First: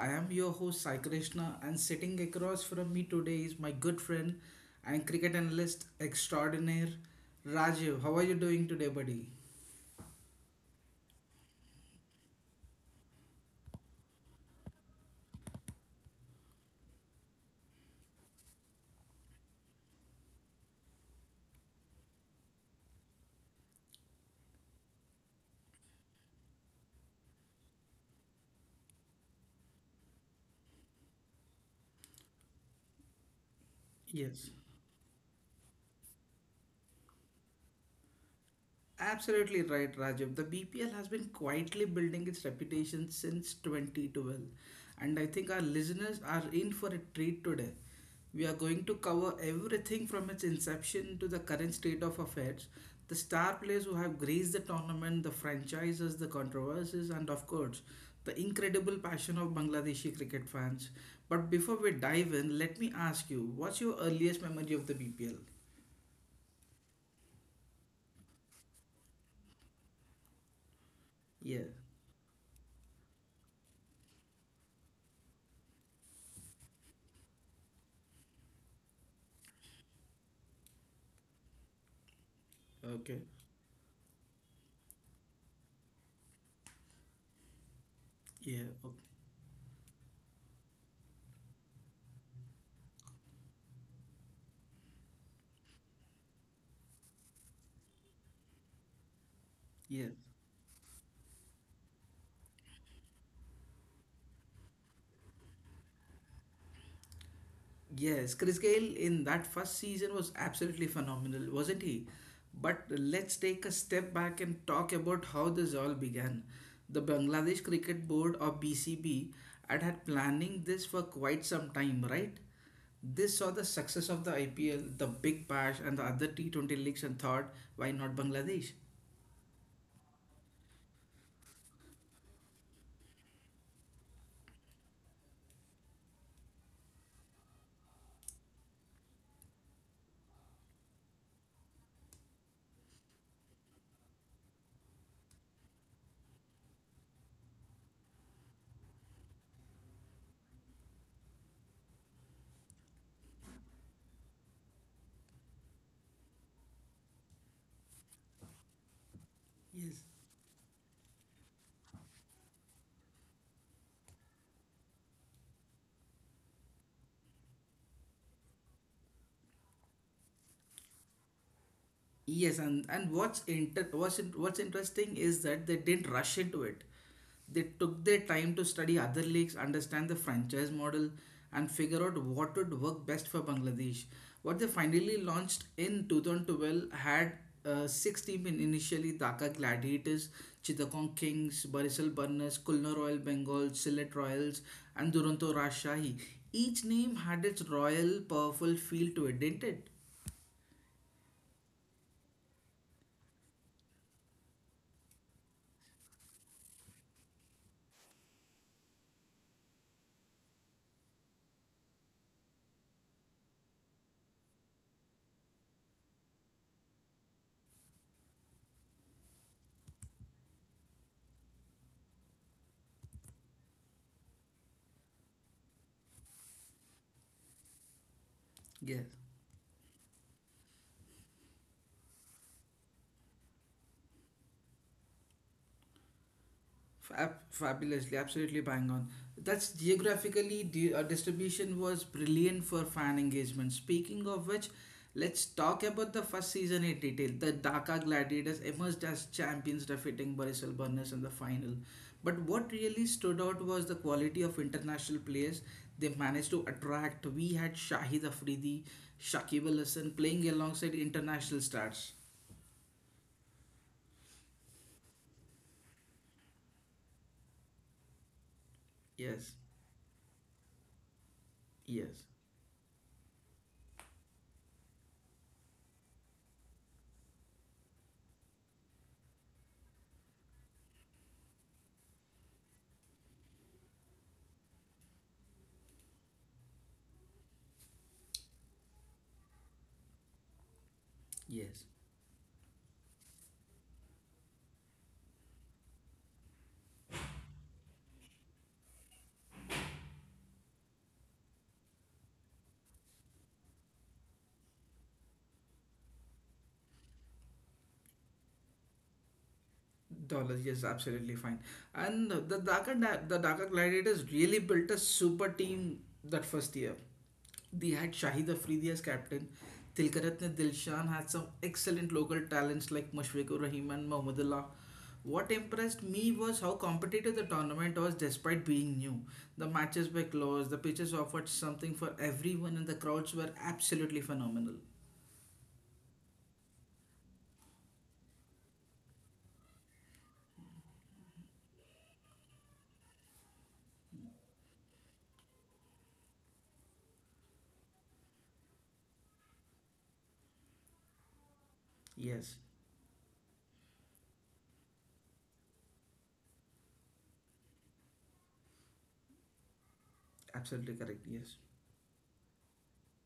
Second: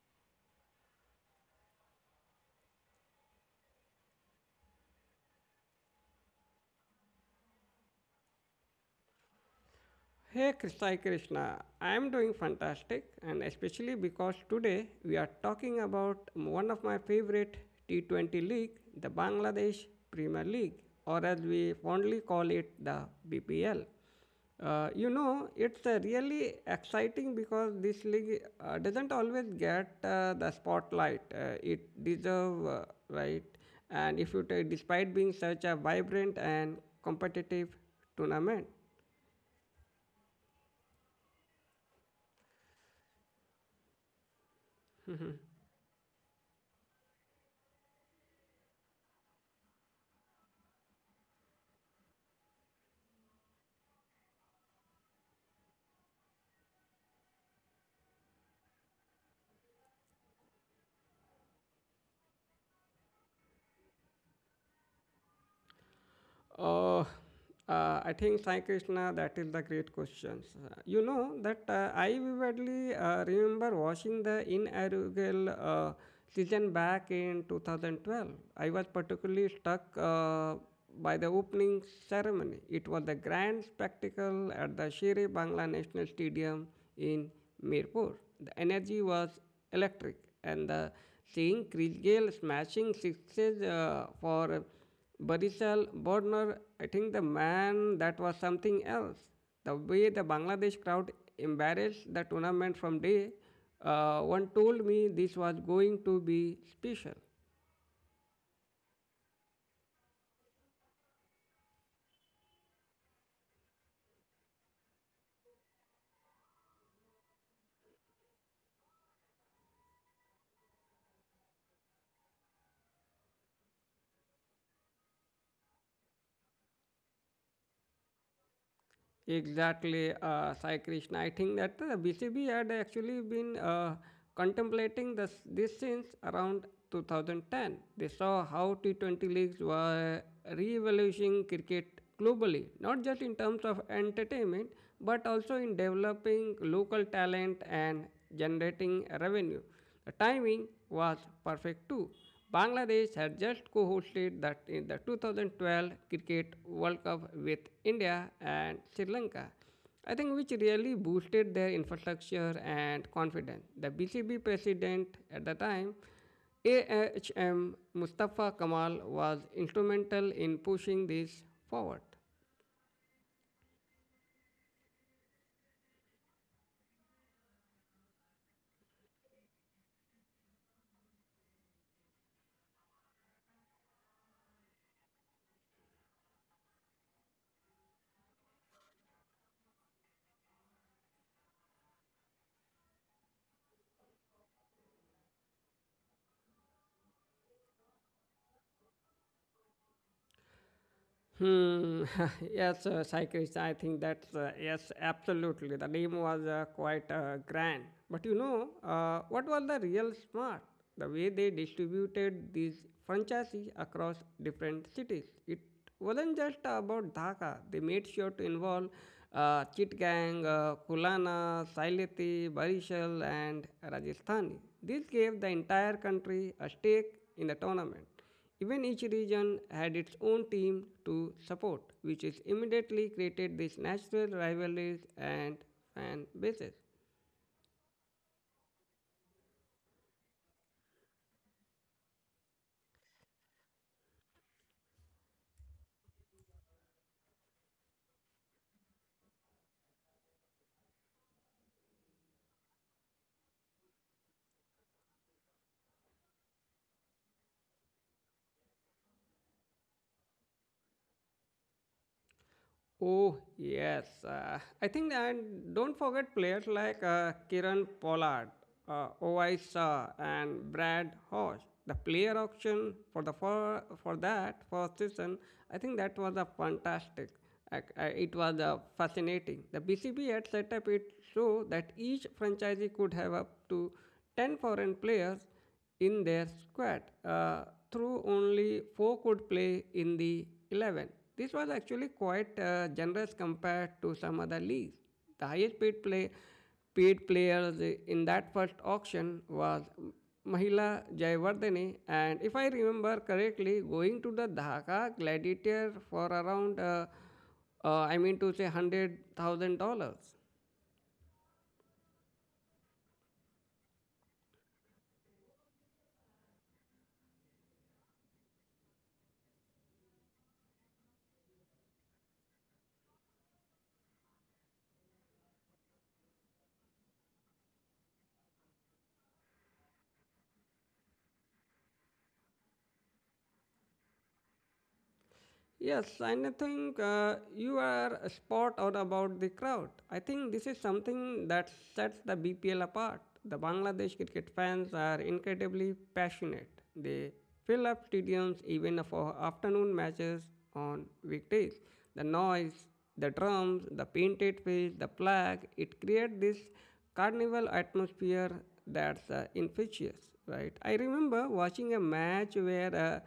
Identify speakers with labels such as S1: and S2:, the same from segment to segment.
S1: I am your host Sai Krishna, and sitting across from me today is my good friend and cricket analyst extraordinaire Rajiv. How are you doing today, buddy?
S2: Hey Krishna, I am doing fantastic, and especially because today we are talking about one of my favorite T20 league, the Bangladesh Premier League, or as we fondly call it, the BPL. It's really exciting because this league doesn't always get the spotlight it deserves, right? And if you
S1: Yes.
S2: take, despite being such a vibrant and competitive tournament.
S1: Absolutely right, Rajab. The BPL has been quietly building its reputation since 2012, and I think our listeners are in for a treat today. We are going to cover everything from its inception to the current state of affairs, the star players who have graced the tournament, the franchises, the controversies, and of course, the incredible passion of Bangladeshi cricket fans. But before we dive in, let me ask you what's your earliest memory of the BPL?
S2: Oh, I think Sai Krishna, that is the great question. You know that
S1: Yeah,
S2: I vividly remember watching the inaugural season back in 2012. I was particularly struck by the opening ceremony. It was a
S1: okay.
S2: grand spectacle at the Shere Bangla National Stadium in Mirpur. The
S1: Yeah, okay.
S2: energy was electric, and the seeing Chris Gayle smashing sixes for Barishal, Bornor, I think the man that was something else. The way
S1: Yeah.
S2: the Bangladesh crowd embarrassed the tournament from day one told me this was going to be special.
S1: Yes, Chris Gayle in that first season was absolutely phenomenal, wasn't he? But let's take a step back and talk about how this all began. The Bangladesh Cricket Board, or BCB, had planning this for quite some time, right? This saw the success of the IPL, the Big Bash, and the other T20 leagues and thought, why not Bangladesh?
S2: Exactly, Sai Krishna. I think that BCB had actually been contemplating this since around 2010. They saw how T20 leagues were re-evaluating cricket globally, not just in terms of entertainment, but also in developing local talent and generating revenue. The timing was perfect too. Bangladesh had just co hosted that in the 2012 Cricket World Cup with India and Sri Lanka.
S1: Yes.
S2: I think which really boosted their infrastructure and confidence. The BCB president at the time, AHM Mustafa Kamal, was instrumental in pushing this forward.
S1: Yes, and what's interesting is that they didn't rush into it. They took their time to study other leagues, understand the franchise model, and figure out what would work best for Bangladesh. What they finally launched in 2012 had six teams in initially Dhaka Gladiators, Chittagong Kings, Barisal Burners, Kulna Royal Bengal, Sylhet Royals, and Duronto Rajshahi. Each name had its royal, powerful feel to it, didn't it?
S2: Hmm. Yes, cyclist. I think that's yes, absolutely. The name was quite grand. But you know, what was the real smart? The way they distributed these franchises across different cities. It wasn't just about Dhaka. They made sure to involve Chittagong, Kulana, Saileti, Barishal, and Rajasthani. This gave the entire country a stake in the tournament. Even each
S1: Yes.
S2: region had its own team to support, which is immediately created these natural rivalries and fan bases.
S1: Fabulously, absolutely bang on. That's geographically the distribution was brilliant for fan engagement. Speaking of which, let's talk about the first season in detail. The Dhaka Gladiators emerged as champions, defeating Barisal Burners in the final. But what really stood out was the quality of international players they managed to attract. We had Shahid Afridi, Shakib Al Hasan playing alongside international stars.
S2: Oh, yes. I think, and don't forget players like Kiran Pollard,
S1: Yes,
S2: Owais Shah, and Brad Hodge. The
S1: yes,
S2: player auction for that first season, I think that was a fantastic. It was fascinating. The BCB had set up it so that each franchisee could have up to 10 foreign players in their squad. Through only four could play in the 11. This was
S1: yes.
S2: actually quite generous compared to some other leagues. The highest paid players in that first auction was Mahila Jayawardene and if I remember correctly going to the Dhaka Gladiator for around I mean to say $100,000.
S1: Dollars, yes, absolutely fine. And the the Dhaka Gladiators really built a super team that first year. They had Shahid Afridi as captain. Tilkaratne Dilshan had some excellent local talents like Mushfiqur Rahim and Mahmudullah. What impressed me was how competitive the tournament was despite being new. The matches were close, the pitches offered something for everyone, and the crowds were absolutely phenomenal.
S2: Yes, and I think you are spot on about the crowd. I think this is something that sets the BPL apart. The Bangladesh cricket fans are incredibly passionate. They fill up stadiums even for afternoon matches on weekdays. The
S1: Yes,
S2: noise, the drums, the painted face, the flag, it creates this carnival atmosphere that's infectious, right? I
S1: absolutely correct.
S2: remember
S1: Yes,
S2: watching a match where uh,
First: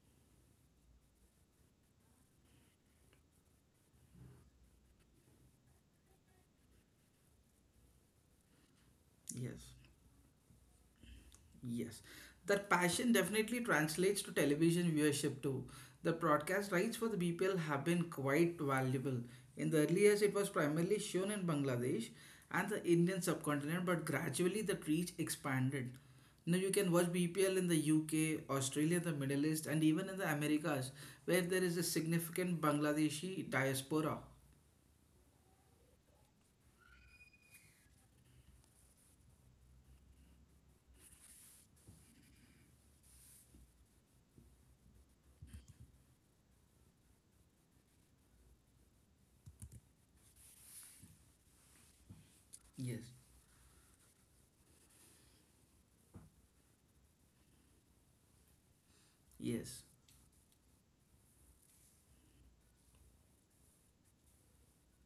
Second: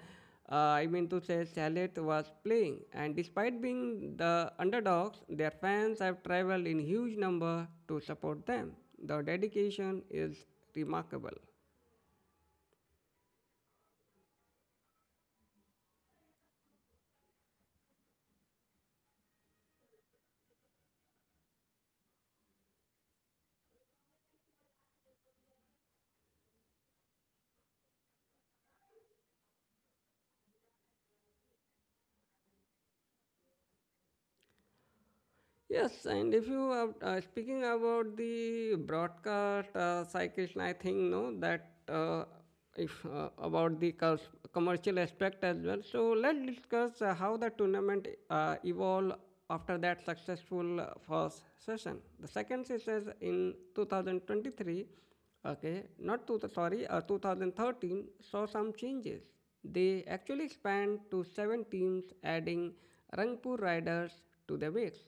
S2: uh, I mean to say, Salet was playing, and despite being the underdogs, their fans have traveled in huge number to support them. The
S1: yes.
S2: dedication is remarkable.
S1: Yes, that passion definitely translates to television viewership too. The broadcast rights for the BPL have been quite valuable. In the early years, it was primarily shown in Bangladesh and the Indian subcontinent, but gradually the reach expanded. Now you can watch BPL in the UK, Australia, the Middle East, and even in the Americas, where there is a significant Bangladeshi diaspora.
S2: Yes, and if you are speaking about the broadcast cycling, I think no that if about the commercial aspect as well. So let's discuss how the tournament evolved after that successful first session. The second session
S1: Yes,
S2: in 2023, okay, not two, sorry, uh, 2013 saw some changes.
S1: yes.
S2: They actually expand to seven teams, adding Rangpur Riders to the mix.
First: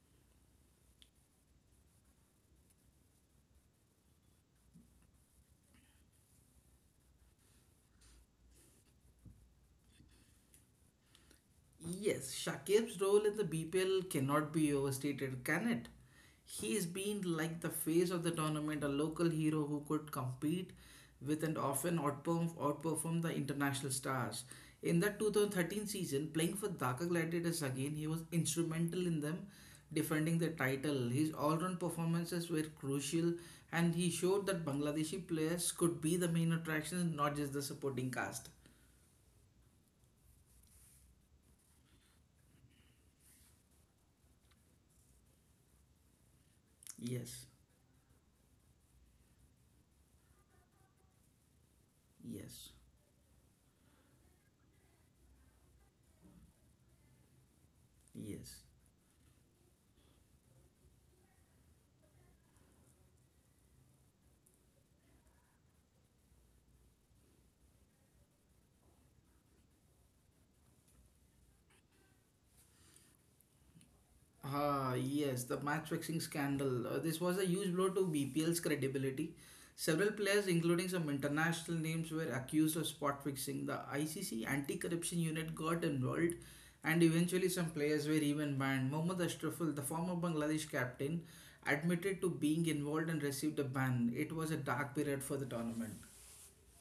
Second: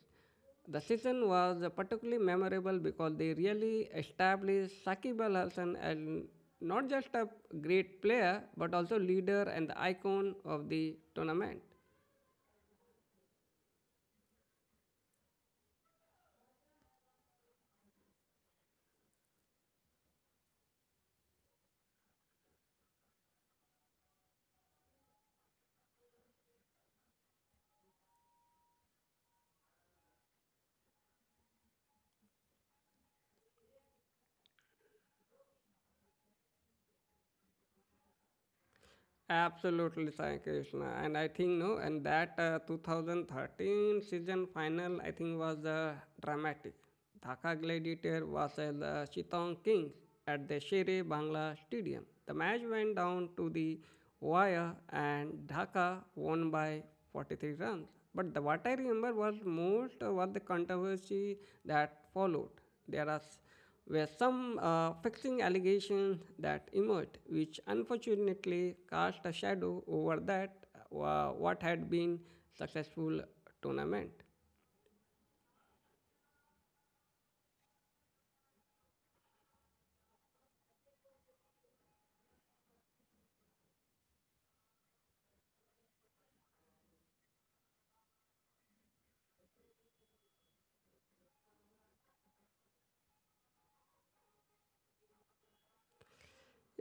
S2: The season was particularly memorable because they really established Saqib Al Hasan as not just a great player but also leader and the icon of the tournament.
S1: Yes, Shakib's role in the BPL cannot be overstated, can it? He's been like the face of the tournament, a local hero who could compete with and outperform the international stars. In that 2013 season, playing for Dhaka Gladiators again, he was instrumental in them defending the title. His all-round performances were crucial and he showed that Bangladeshi players could be the main attractions, not just the supporting cast.
S2: Absolutely, Sai Krishna. And that 2013 season final, I think was dramatic.
S1: Yes,
S2: Dhaka Gladiator versus the Chittagong Kings at the Shere Bangla Stadium. The match
S1: yes,
S2: went down to the wire, and Dhaka won by 43 runs. But the,
S1: yes.
S2: what I remember was most was the controversy that followed. There were some vexing allegations that emerged, which unfortunately cast a shadow over that what had been successful tournament.
S1: Ah, yes, the match fixing scandal. This was a huge blow to BPL's credibility. Several players, including some international names, were accused of spot fixing. The ICC anti corruption unit got involved, and eventually, some players were even banned. Mohammad Ashraful, the former Bangladesh captain, admitted to being involved and received a ban. It was a dark period for the tournament.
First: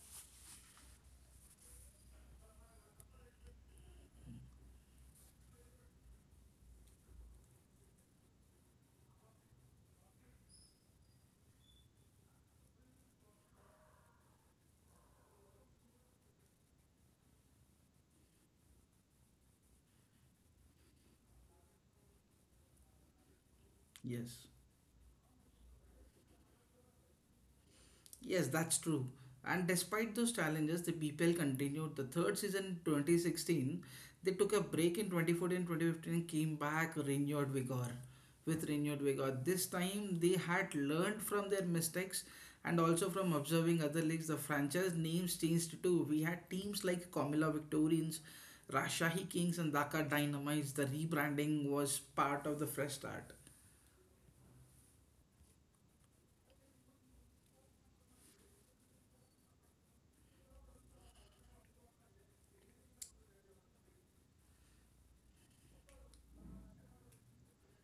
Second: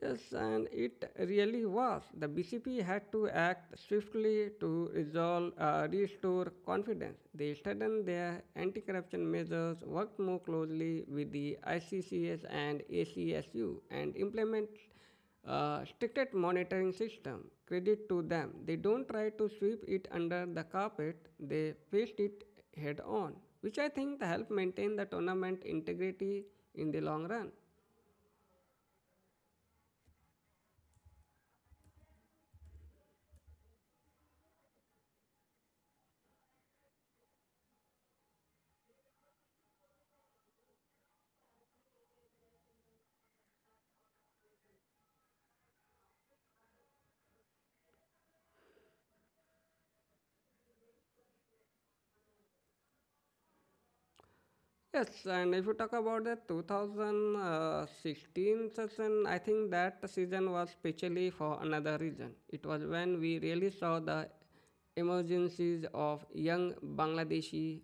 S2: Yes, and it really was. The BCP had to act swiftly to restore confidence. They strengthened their anti-corruption measures, worked more closely with the ICCS and ACSU, and implement stricter monitoring system. Credit to them. They don't try to sweep it under the carpet. They faced it head on, which I think helped
S1: Yes.
S2: maintain the tournament integrity in the long run.
S1: Yes, that's true. And despite those challenges, the BPL continued. The third season in 2016, they took a break in 2014, 2015, and came back renewed vigor. With renewed vigor. This time, they had learned from their mistakes and also from observing other leagues. The franchise names changed too. We had teams like Comilla Victorians, Rajshahi Kings, and Dhaka Dynamites. The rebranding was part of the fresh start.
S2: Yes, and if you talk about the 2016 season, I think that season was specially for another reason. It was when we really saw the emergencies of young Bangladeshi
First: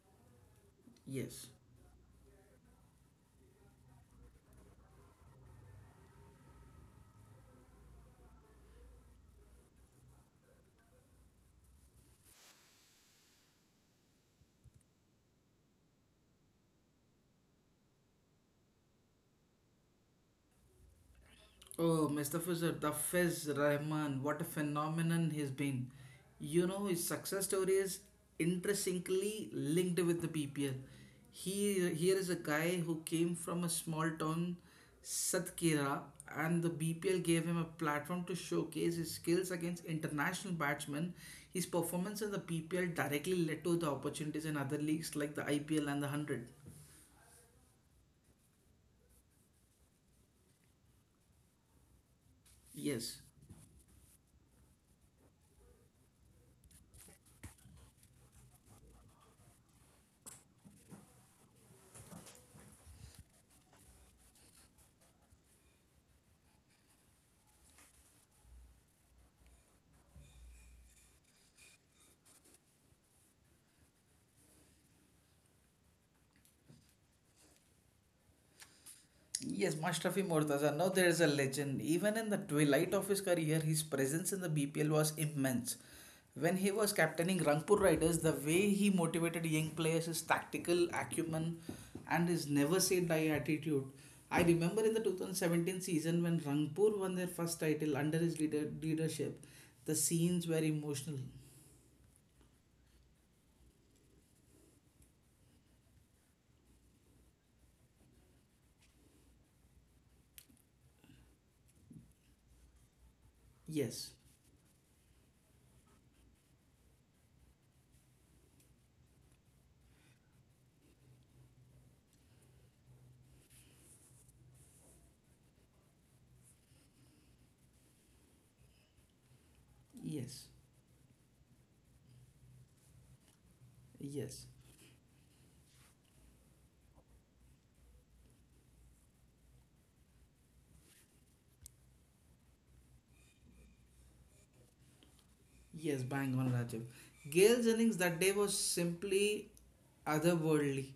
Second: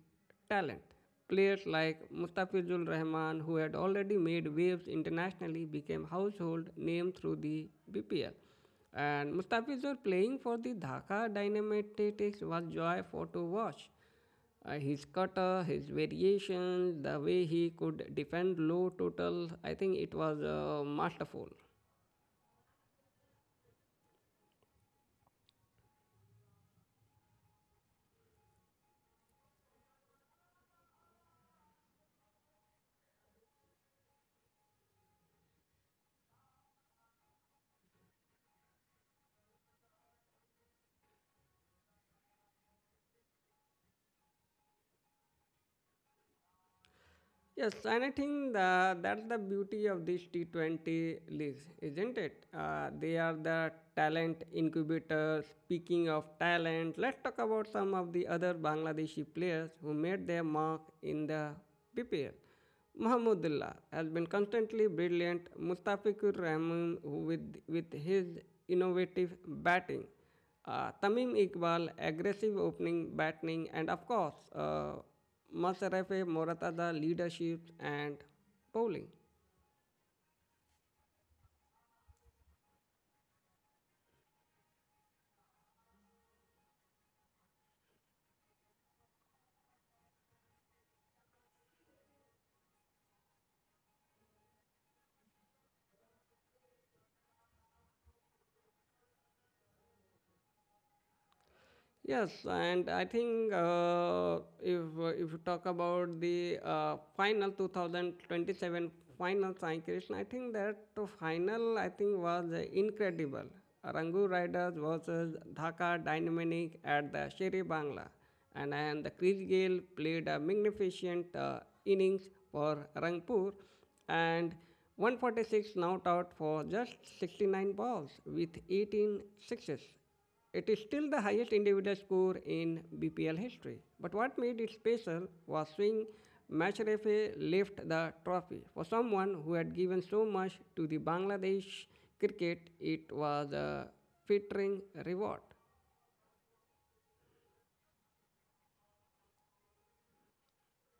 S2: talent.
S1: Yes.
S2: Players like Mustafizul Rahman, who had already made waves internationally, became household name through the BPL. And Mustafizul playing for the Dhaka Dynamite was joyful to watch. His cutter, his variation, the way he could defend low total, I think it was masterful.
S1: Oh, Mustafizur, the Fizz Rahman, what a phenomenon he's been. You know, his success story is intrinsically linked with the PPL. He here is a guy who came from a small town, Satkira, and the BPL gave him a platform to showcase his skills against international batsmen. His performance in the PPL directly led to the opportunities in other leagues like the IPL and the 100.
S2: Yes, and I think that's the beauty of this T20 leagues, isn't it? They
S1: Yes.
S2: are the talent incubators. Speaking of talent, let's talk about some of the other Bangladeshi players who made their mark in the PPL. Mahmoudullah has been constantly brilliant. Mustafikur Rahman with his innovative batting. Tamim Iqbal, aggressive opening batting, and of course, Masrafe Morata's leadership and bowling.
S1: Yes, Mashrafi Murtaza. Now there is a legend. Even in the twilight of his career, his presence in the BPL was immense. When he was captaining Rangpur Riders, the way he motivated young players, his tactical acumen, and his never say die attitude. I remember in the 2017 season when Rangpur won their first title under his leadership, the scenes were emotional.
S2: Yes, and I think if you talk about the final 2027 final Sai Krishna, I think that the final I think was incredible.
S1: Yes,
S2: Rangu Riders versus Dhaka Dynamic at the Sherry Bangla, and the Chris Gale played a magnificent innings for Rangpur, and 146 not out for just 69 balls with 18 sixes
S1: yes,
S2: it is still the highest individual score in BPL history. But what
S1: yes.
S2: made it special was seeing Mashrefe lift the trophy. For someone who had given so much to the Bangladesh cricket, it was a flattering reward.
S1: Yes, bang on Rajiv. Gail Jennings that day was simply otherworldly.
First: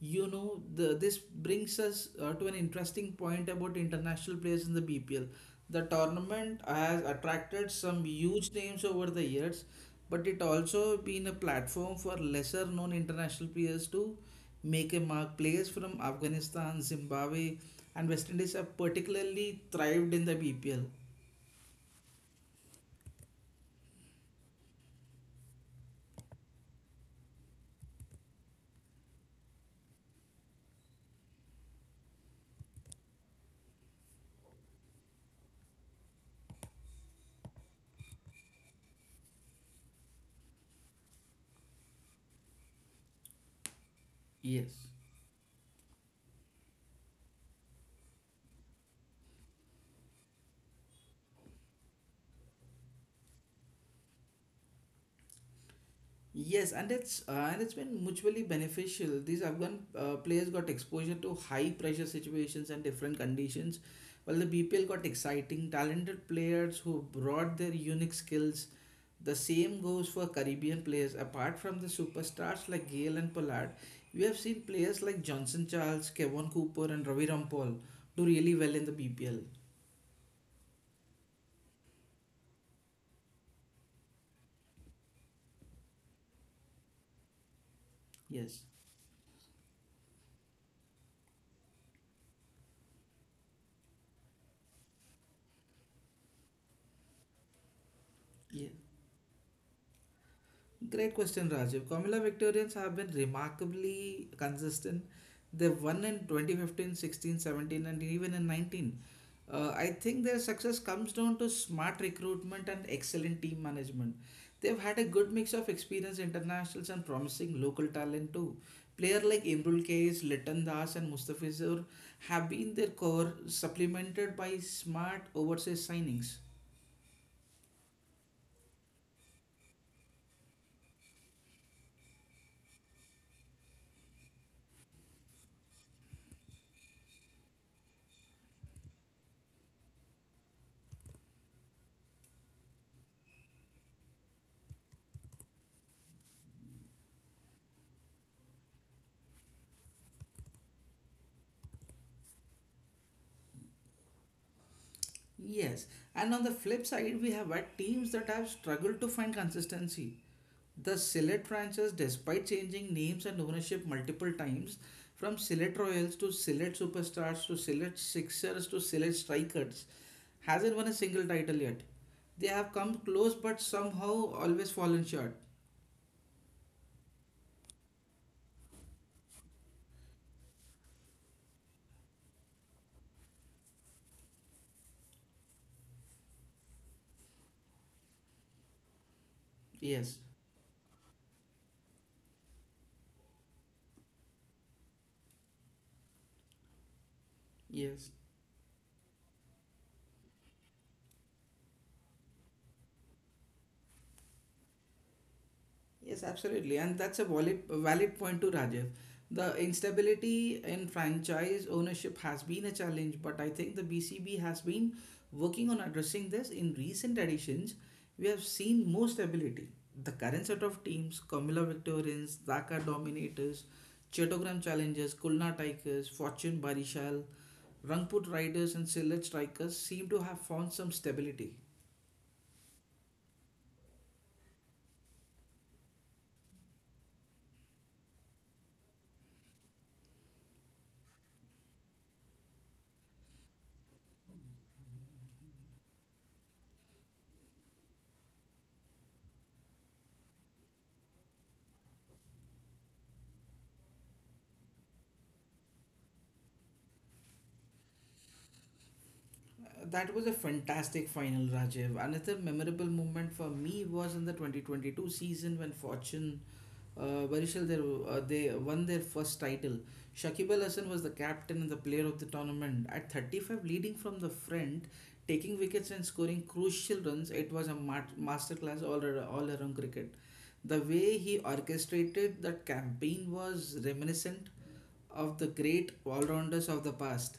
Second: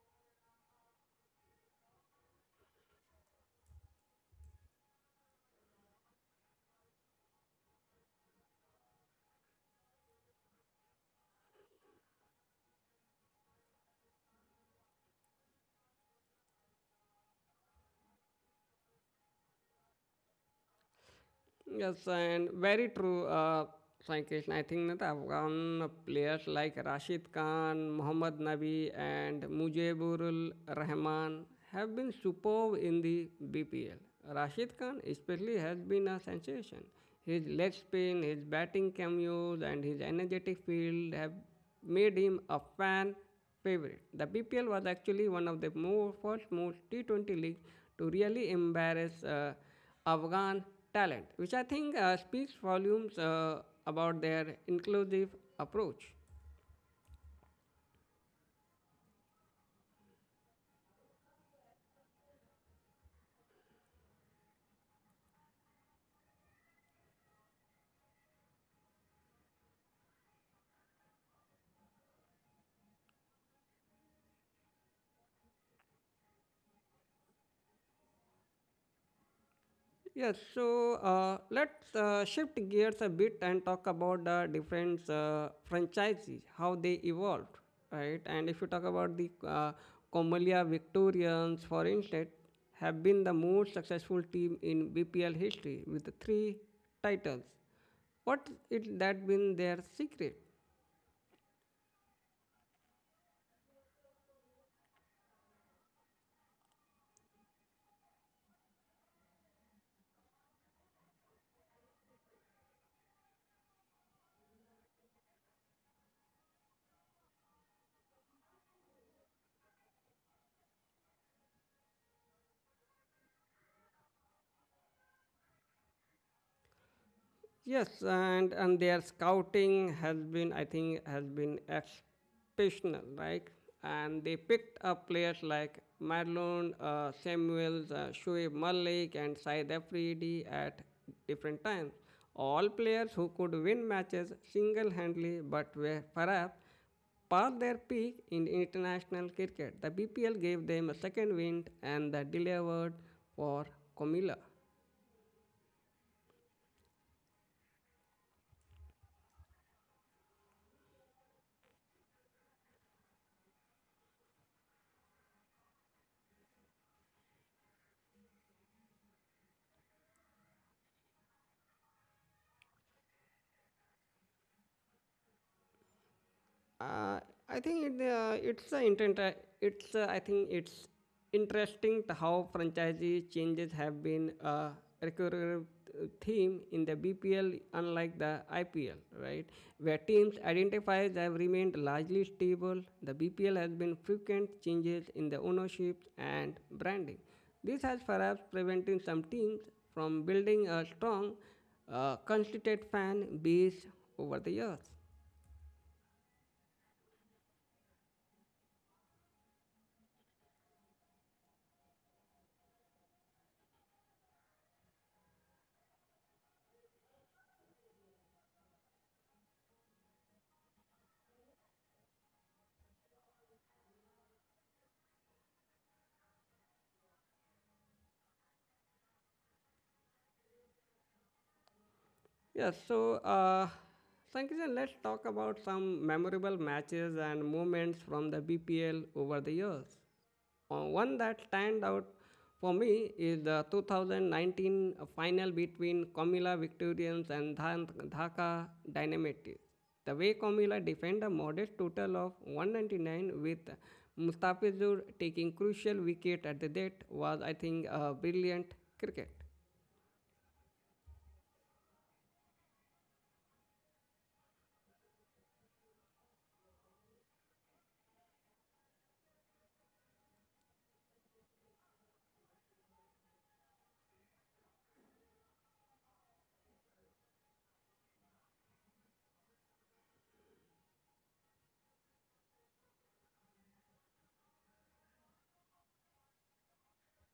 S1: You know, this brings us to an interesting point about international players in the BPL. The tournament has attracted some huge names over the years, but it also been a platform for lesser known international players to make a mark. Players from Afghanistan, Zimbabwe, and West Indies have particularly thrived in the BPL.
S2: Yes, and very true, Sai Krishna. I think that Afghan players like Rashid Khan, Mohammad Nabi, and Mujibur Rahman have been superb in the BPL. Rashid Khan, especially, has been a sensation. His leg spin, his batting cameos, and his energetic field have made him a fan favorite. The BPL
S1: Yes.
S2: was actually one of the more, first most T20 league to really embarrass. Afghan talent, which I think speaks volumes about their inclusive approach.
S1: Yes, and it's been mutually beneficial. These Afghan players got exposure to high pressure situations and different conditions, while the BPL got exciting, talented players who brought their unique skills. The same goes for Caribbean players. Apart from the superstars like Gale and Pollard, we have seen players like Johnson Charles, Kevin Cooper, and Ravi Rampal do really well in the BPL.
S2: Yes, so let's shift gears a bit and talk about the different franchises, how they evolved, right? And if
S1: Yes,
S2: you talk about the Comalia Victorians, for instance, have been the most successful team in BPL history with three titles. What
S1: yeah.
S2: is that been their secret?
S1: Great question, Rajiv. Comilla Victorians have been remarkably consistent. They won in 2015, 16, 17, and even in 19. I think their success comes down to smart recruitment and excellent team management. They've had a good mix of experienced internationals and promising local talent too. Players like Imrul Kais, Litan Das, and Mustafizur have been their core, supplemented by smart overseas signings.
S2: Yes, and their scouting has been, I think, has been exceptional, right? And they picked up players like Marlon Samuels, Shoaib Malik, and Saeed Afridi at different times. All players who could win matches single-handedly, but were perhaps past their peak in international cricket. The BPL gave them a second wind, and they delivered for Komila.
S1: Yes, and on the flip side, we have had teams that have struggled to find consistency. The Sylhet franchise, despite changing names and ownership multiple times, from Sylhet Royals to Sylhet Superstars to Sylhet Sixers to Sylhet Strikers, hasn't won a single title yet. They have come close but somehow always fallen short.
S2: Uh, I think it, it's inter- it's I think it's interesting to how franchise changes have been a recurrent theme in the BPL, unlike the IPL, right? Where
S1: Yes,
S2: teams identifies have remained largely stable, the BPL has been frequent changes in the ownership and branding. This has
S1: yes.
S2: perhaps prevented some teams from building a strong, constituted fan base over the years.
S1: Yes, absolutely. And that's a valid point to Rajiv. The instability in franchise ownership has been a challenge, but I think the BCB has been working on addressing this. In recent editions, we have seen more stability. The current set of teams, Comilla Victorians, Dhaka Dominators, Chettogram Challengers, Kulna Tigers, Fortune Barishal, Rangput Riders, and Sylhet Strikers seem to have found some stability.
S2: Yes, so Sankishan, let's talk about some memorable matches and moments from the BPL over the years. One that stand out for me is the 2019 final between Komila Victorians and Dhaka Dynamite. The way Komila defend a modest total of 199 with Mustafizur taking crucial wicket at the death was, I think, a brilliant cricket.
S1: That was a fantastic final, Rajiv. Another memorable moment for me was in the 2022 season when Fortune Barishal they won their first title. Shakib Al Hasan was the captain and the player of the tournament. At 35, leading from the front, taking wickets and scoring crucial runs, it was a masterclass all around cricket. The way he orchestrated that campaign was reminiscent of the great all rounders of the past.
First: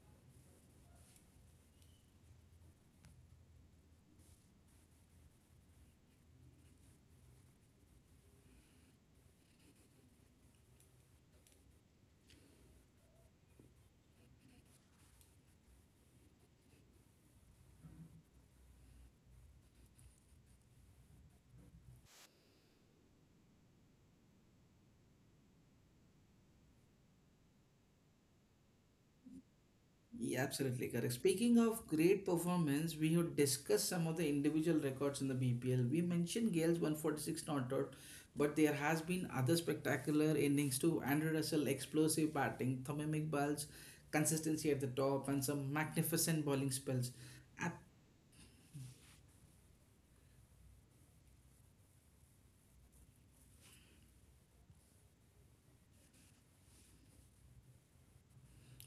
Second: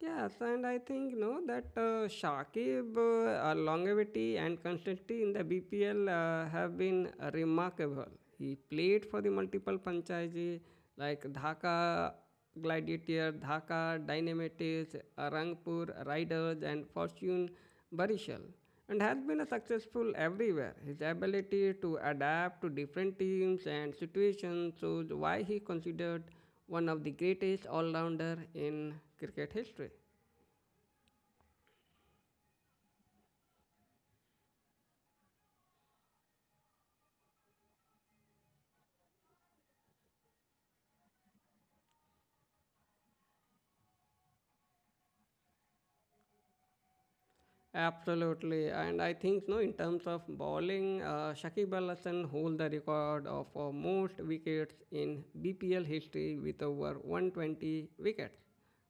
S2: Yes, and I think you know that Shakib, longevity and consistency in the BPL have been remarkable. He played for the multiple franchises like Dhaka Gladiator, Dhaka Dynamites, Rangpur Riders, and Fortune Barishal, and has been a successful everywhere. His ability to adapt to different teams and situations shows why he considered one of the greatest all-rounder in cricket history.
S1: Yeah, absolutely correct. Speaking of great performance, we have discussed some of the individual records in the BPL. We mentioned Gale's 146 not out, but there has been other spectacular innings too. Andrew Russell, explosive batting, Tamim Iqbal's consistency at the top, and some magnificent bowling spells. Ab-
S2: Absolutely, and I think no, in terms of bowling, Shakib Al Hasan hold the record of most wickets in BPL history with over 120 wickets.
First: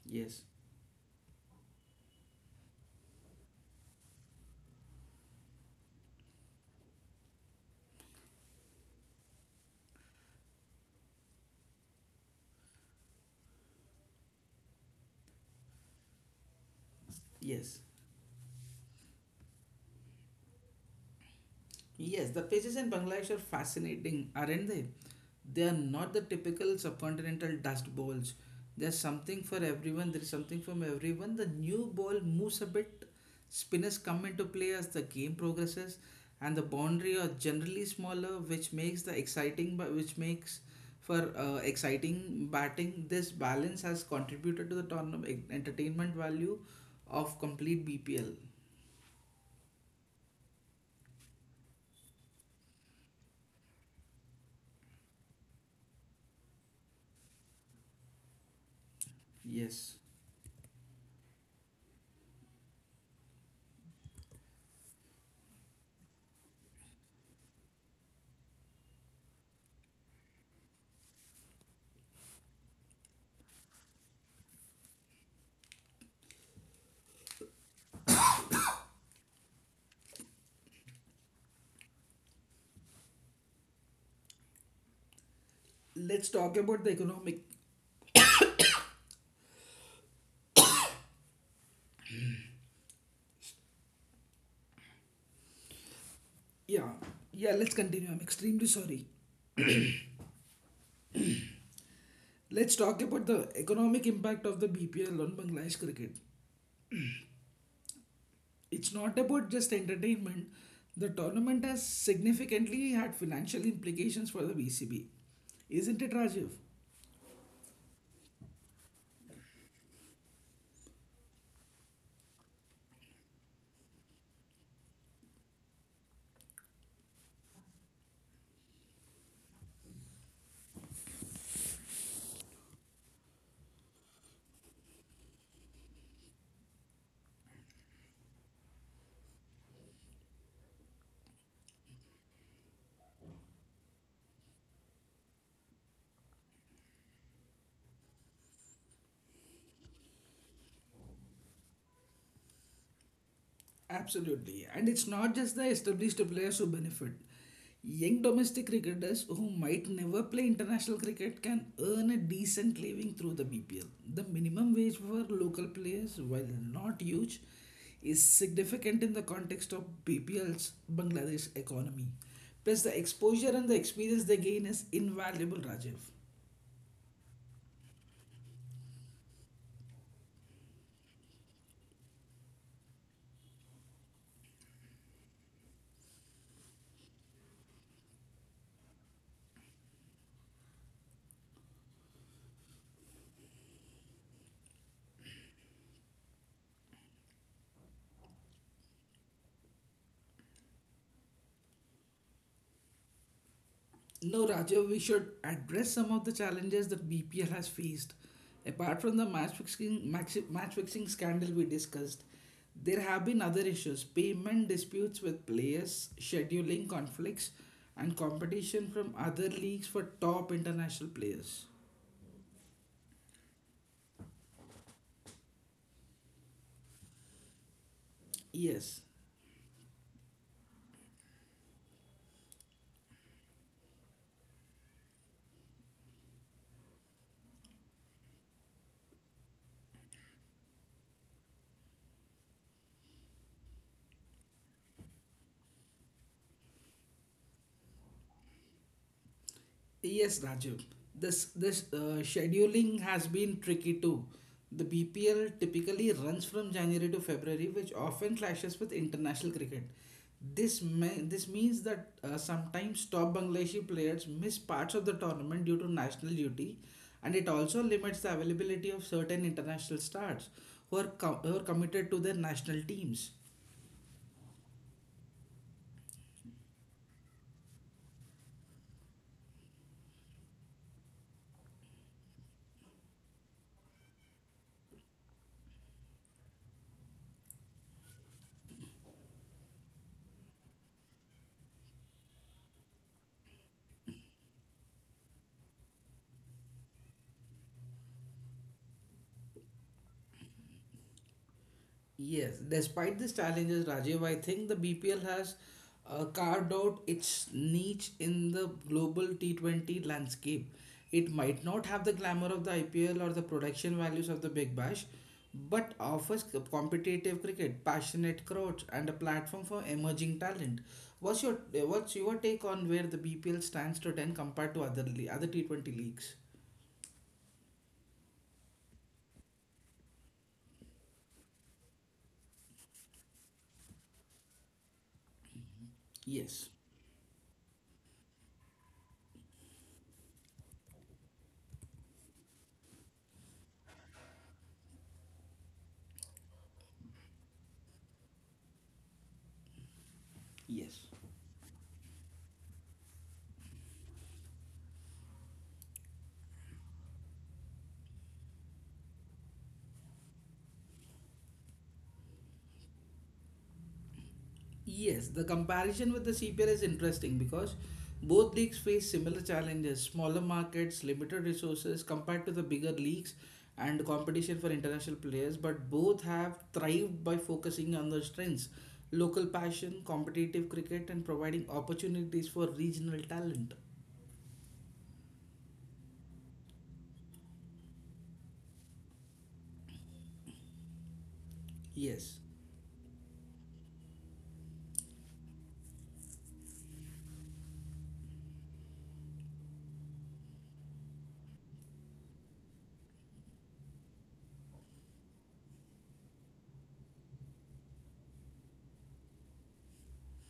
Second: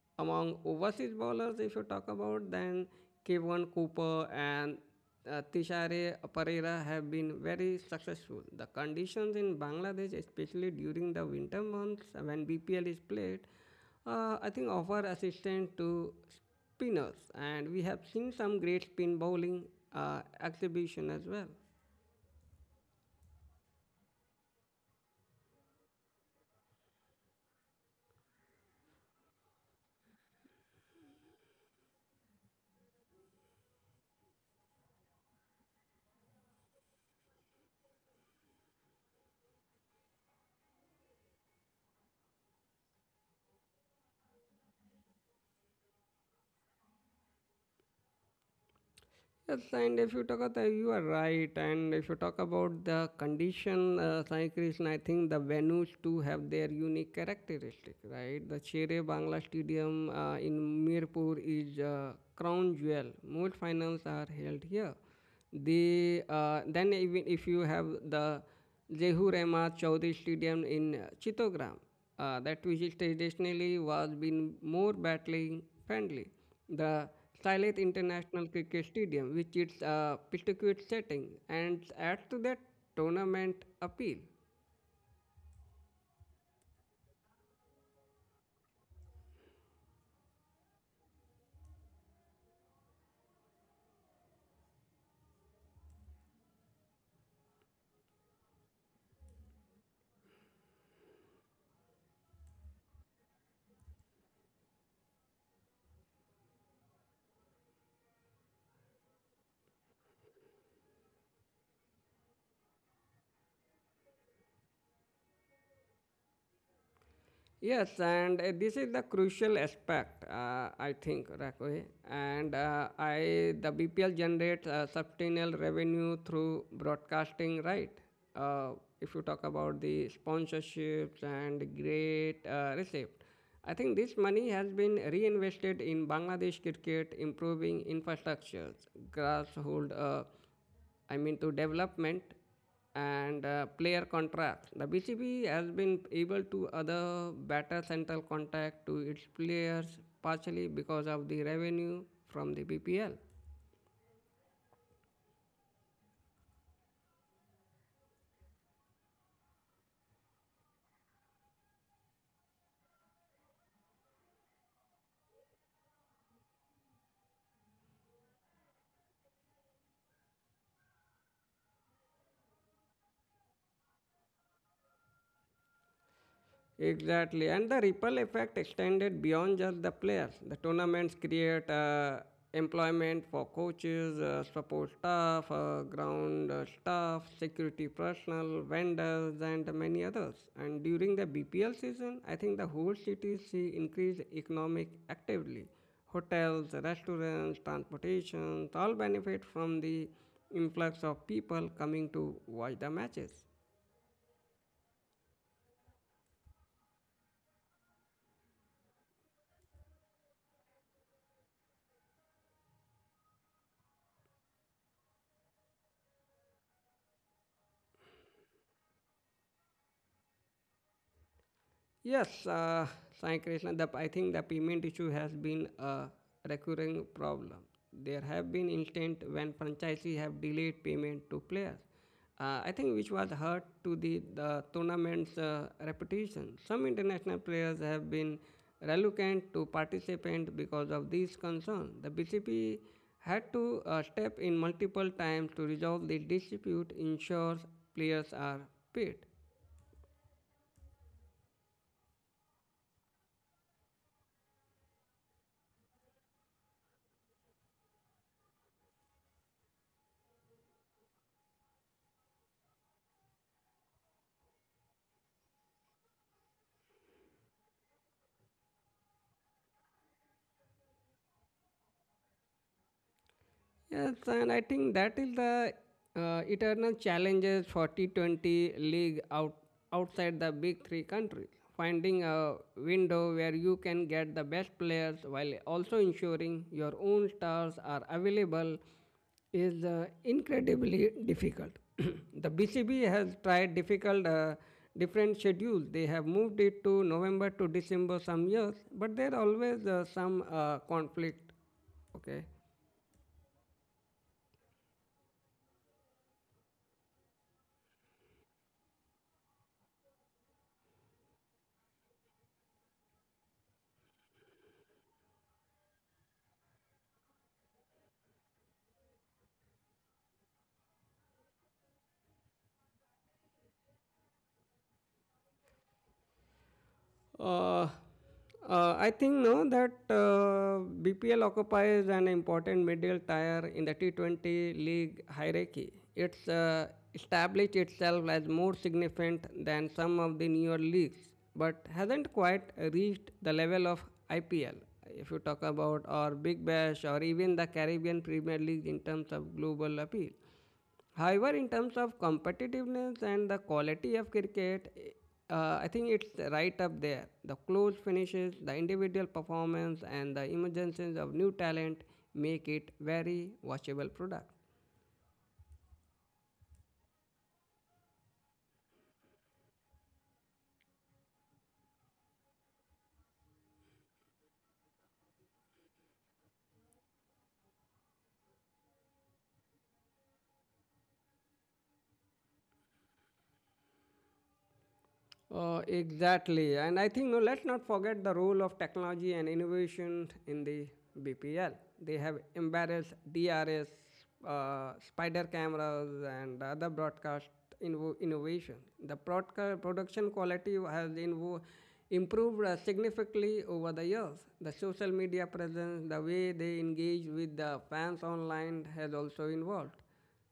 S1: yes,
S2: Among overseas bowlers, if you talk about, then Kevin Cooper and Tishare Pereira have been very successful. The conditions in Bangladesh, especially during the winter months when BPL is played, I think offer assistance to spinners, and
S1: yes.
S2: we have seen some great spin bowling exhibition as well.
S1: Yes, the places in Bangladesh are fascinating, aren't they? They are not the typical subcontinental dust bowls. There is something from everyone. The new ball moves a bit, spinners come into play as the game progresses, and the boundary are generally smaller, which makes for exciting batting. This balance has contributed to the tournament entertainment value of complete BPL.
S2: Yes, and if you talk about you are right, and if you talk about the condition, Sai Krishna, I think the venues too have their unique characteristic, right? The Chere Bangla
S1: Yes.
S2: Stadium in Mirpur is crown jewel. Most finals are held here. Then even if you have the Jehu Rama Chaudhary Stadium in Chittogram, that which is traditionally was been more battling friendly. The Silith International Cricket Stadium, which is a pitch setting, and adds to that tournament appeal.
S1: Let's talk about the economic. Yeah, yeah, let's continue. I'm extremely sorry. Let's talk about the economic impact of the BPL on Bangladesh cricket. It's not about just entertainment. The tournament has significantly had financial implications for the BCB. Isn't it, Rajiv?
S2: Yes, and this is the crucial aspect, I think, Rakwe. And the BPL generates substantial revenue through broadcasting, right? Uh, if you talk about the sponsorships and great receipt, I think this money has been reinvested in Bangladesh cricket, improving infrastructures, grassroots, to development and player contract. The BCB has been able to other better central contact to its players partially because of the revenue from the BPL.
S1: Absolutely. And it's not just the established players who benefit. Young domestic cricketers who might never play international cricket can earn a decent living through the BPL. The minimum wage for local players, while not huge, is significant in the context of BPL's Bangladesh economy. Plus, the exposure and the experience they gain is invaluable, Rajiv.
S2: Exactly, and the ripple effect extended beyond just the players. The tournaments create employment for coaches, support staff, ground staff, security personnel, vendors, and many others. And during the BPL season, I think the whole city see increased economic actively. Hotels, restaurants, transportation, all benefit from the influx of people coming to watch the matches.
S1: No, Rajiv, we should address some of the challenges that BPL has faced. Apart from the match fixing scandal we discussed, there have been other issues payment disputes with players, scheduling conflicts, and competition from other leagues for top international players.
S2: Yes, Sai Krishna, I think the payment issue has been a recurring problem. There have been
S1: Yes.
S2: instances when franchisees have delayed payment to players. I think which was hurt to the tournament's reputation. Some international players have been reluctant to participate because of these concerns. The BCP had to step in multiple times to resolve the dispute, ensure players are paid.
S1: Yes, Rajiv. This scheduling has been tricky too. The BPL typically runs from January to February, which often clashes with international cricket. This means that sometimes top Bangladeshi players miss parts of the tournament due to national duty, and it also limits the availability of certain international stars who are committed to their national teams.
S2: Yes, and I think that is the eternal challenges for T20 outside the big three countries. Finding a window where you can get the best players while also ensuring your own stars are available is incredibly difficult. The BCB has tried difficult different schedules. They have moved it to November to December some years, but there always some conflict. Okay.
S1: Yes, despite these challenges, Rajiv, I think the BPL has carved out its niche in the global T20 landscape. It might not have the glamour of the IPL or the production values of the Big Bash, but offers competitive cricket, passionate crowds, and a platform for emerging talent. What's your what's your take on where the BPL stands today and compared to other T20 leagues?
S2: Uh, I think no that BPL occupies an important middle tier in the T20 league hierarchy. It's
S1: Yes,
S2: uh, established itself as more significant than some of the newer leagues, but hasn't quite reached the level of IPL. If you talk about or Big Bash or even the Caribbean Premier League in terms of global appeal.
S1: yes.
S2: However, in terms of competitiveness and the quality of cricket, I think it's right up there. The close finishes, the individual performance, and the emergence of new talent make it very watchable product.
S1: Yes, the comparison with the CPL is interesting because both leagues face similar challenges, smaller markets, limited resources compared to the bigger leagues, and competition for international players. But both have thrived by focusing on their strengths, local passion, competitive cricket, and providing opportunities for regional talent.
S2: Exactly. And I think no, let's not forget the role of technology and innovation in the BPL. They
S1: Yes.
S2: have embarrassed DRS, spider cameras, and other broadcast innovation. The production quality has improved significantly over the years. The social media presence, the way they engage with the fans online has also evolved.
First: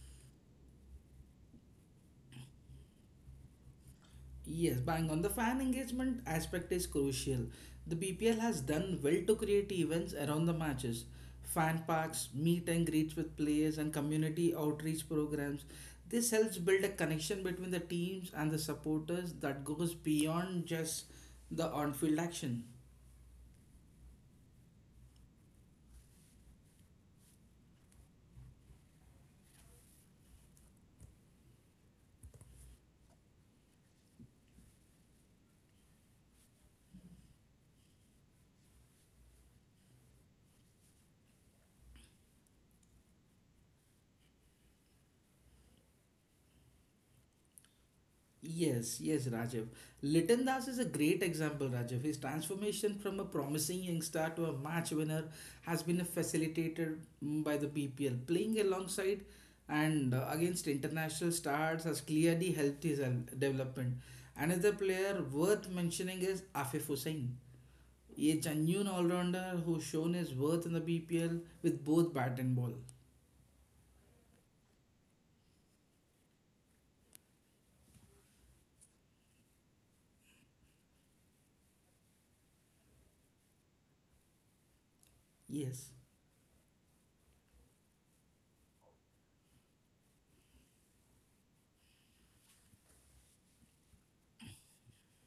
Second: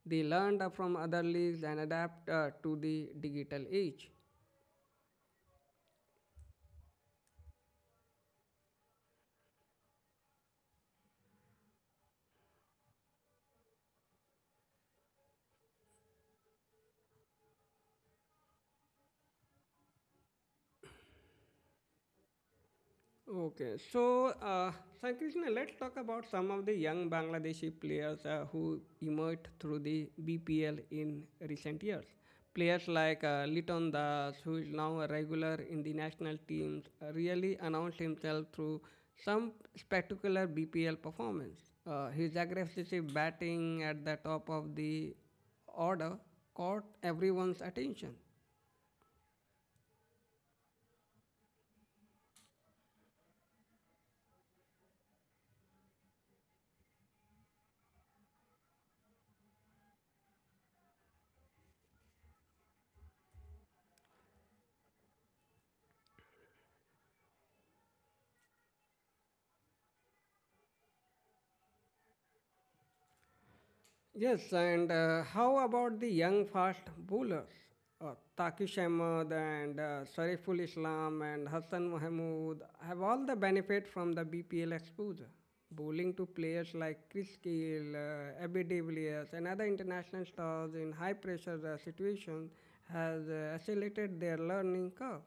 S2: They learned from other leagues and adapt to the digital age.
S1: Yes, bang on. The fan engagement aspect is crucial. The BPL has done well to create events around the matches. Fan parks, meet and greets with players, and community outreach programs. This helps build a connection between the teams and the supporters that goes beyond just the on field action.
S2: Okay, so Sankrishna, let's talk about some of the young Bangladeshi players who emerged through the BPL in recent years. Players like Liton Das, who is now a regular in the national teams, really announced himself through some spectacular BPL performance. His aggressive batting at the top of the order caught everyone's attention.
S1: Yes, yes, Rajiv. Litan Das is a great example, Rajiv. His transformation from a promising youngster to a match winner has been facilitated, by the BPL. Playing alongside and against international stars has clearly helped his development. Another player worth mentioning is Afif Hussain, a genuine all-rounder who's shown his worth in the BPL with both bat and ball.
S2: Yes, and how about the young fast bowlers? Uh, Takish Ahmed and Sariful Islam and Hassan Mahmood have all the benefit from the BPL exposure.
S1: Yes.
S2: Bowling to players like Chris Gayle, Abby de Villiers and other international stars in high pressure situations has accelerated their learning curve.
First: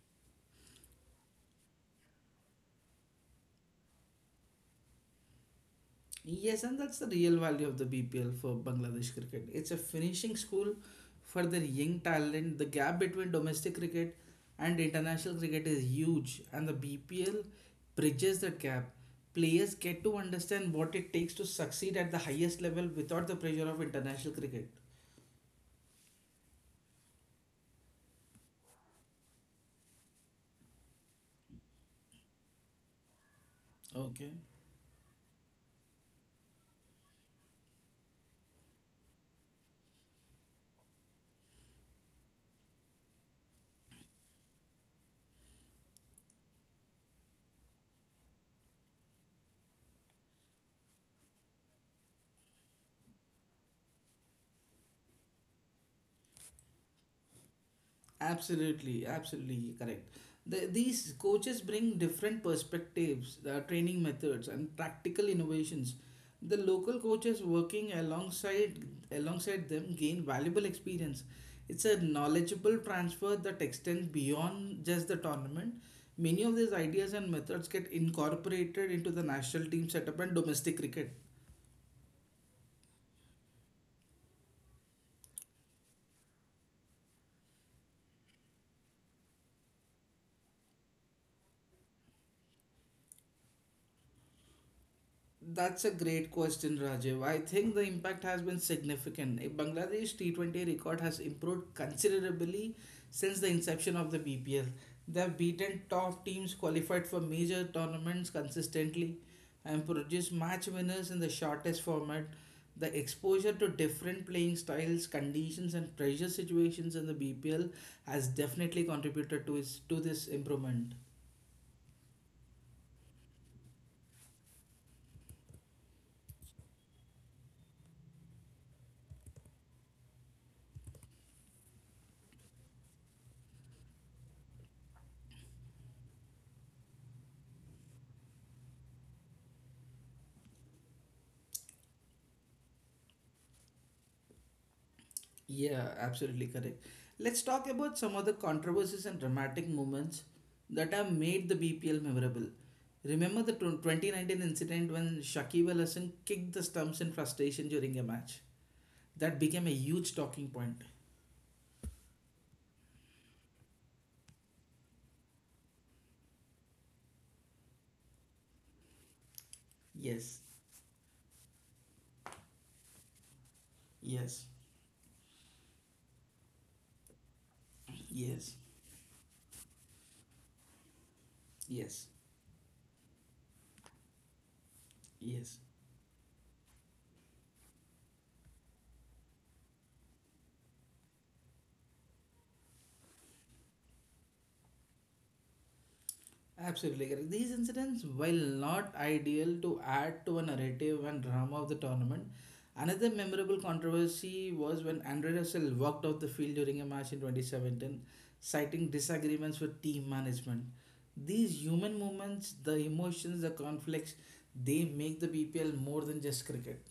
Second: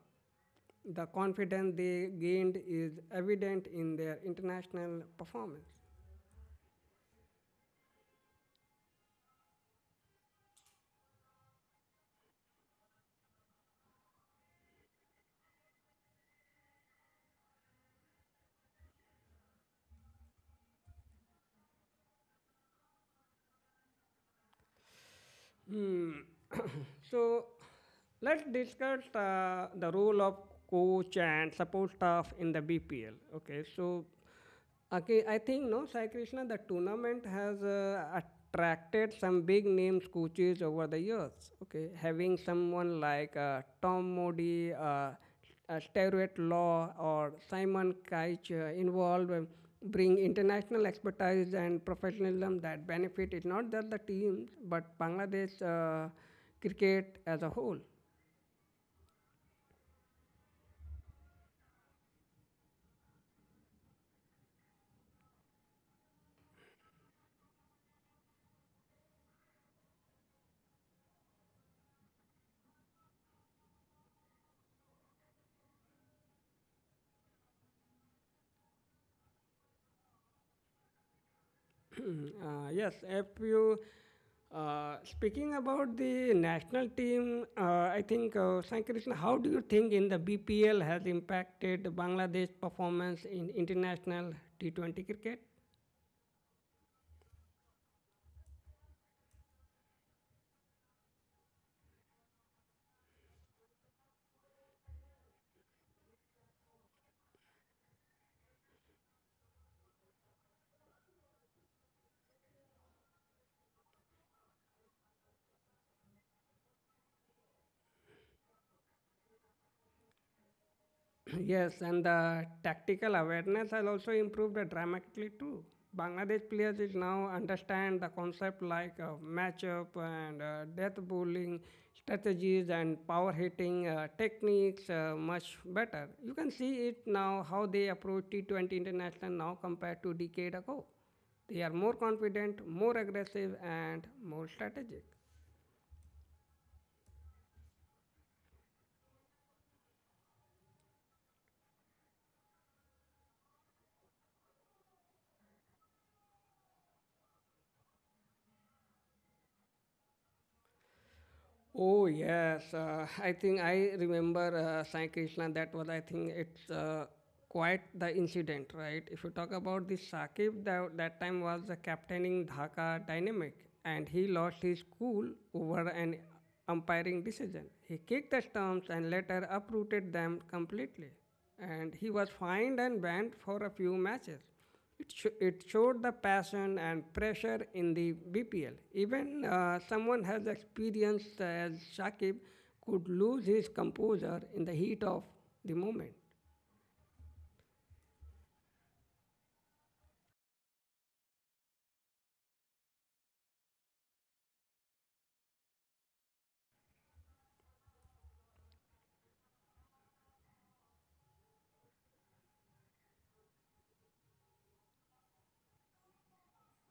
S2: The confidence they gained is evident in their international performance.
S1: Yes, and that's the real value of the BPL for Bangladesh cricket. It's a finishing school for their young talent. The gap between domestic cricket and international cricket is huge, and the BPL bridges that gap. Players get to understand what it takes to succeed at the highest level without the pressure of international cricket.
S2: Hmm. So let's discuss the role of coach and support staff in the BPL.
S1: Okay.
S2: I think no, Sai Krishna, the tournament has attracted some big names coaches over the years. Okay, having someone like Tom Modi, Stewart Law or Simon Keich involved bring international expertise and professionalism that benefit it not just the teams but Bangladesh cricket as a whole.
S1: Absolutely, absolutely correct. These coaches bring different perspectives, training methods, and practical innovations. The local coaches working alongside them gain valuable experience. It's a knowledgeable transfer that extends beyond just the tournament. Many of these ideas and methods get incorporated into the national team setup and domestic cricket.
S2: Yes, if you speaking about the national team, I think Sankrishna, how do you think in the BPL has impacted Bangladesh performance in international T20 cricket?
S1: That's a great question, Rajiv. I think the impact has been significant. Bangladesh T20 record has improved considerably since the inception of the BPL. They have beaten top teams, qualified for major tournaments consistently, and produced match winners in the shortest format. The exposure to different playing styles, conditions, and pressure situations in the BPL has definitely contributed to this improvement.
S2: Yes, and the tactical awareness has also improved dramatically too. Bangladesh players is now understand the concept like matchup and death bowling strategies and power hitting techniques much better. You can see it now how they approach T20 international now compared to decade ago. They are more confident, more aggressive, and more strategic.
S1: Yeah, absolutely correct. Let's talk about some other controversies and dramatic moments that have made the BPL memorable. Remember the 2019 incident when Shakib Al Hasan kicked the stumps in frustration during a match? That became a huge talking point.
S2: Oh yes, I think I remember Sai Krishna. That was, I think, it's quite the incident, right? If you talk about the
S1: Yes,
S2: Sakib, that time was the captaining Dhaka Dynamic, and he
S1: yes,
S2: lost his cool over an umpiring decision. He kicked the
S1: yes,
S2: stumps and later uprooted them completely, and
S1: yes,
S2: he was fined and banned for a few matches. It,
S1: yes.
S2: it showed the passion and pressure in the BPL. Even someone has experienced as Shakib could lose his composure in the heat of the moment.
S1: Absolutely correct. These incidents, while not ideal, to add to a narrative and drama of the tournament, another memorable controversy was when Andre Russell walked off the field during a match in 2017, citing disagreements with team management. These human moments, the emotions, the conflicts, they make the BPL more than just cricket.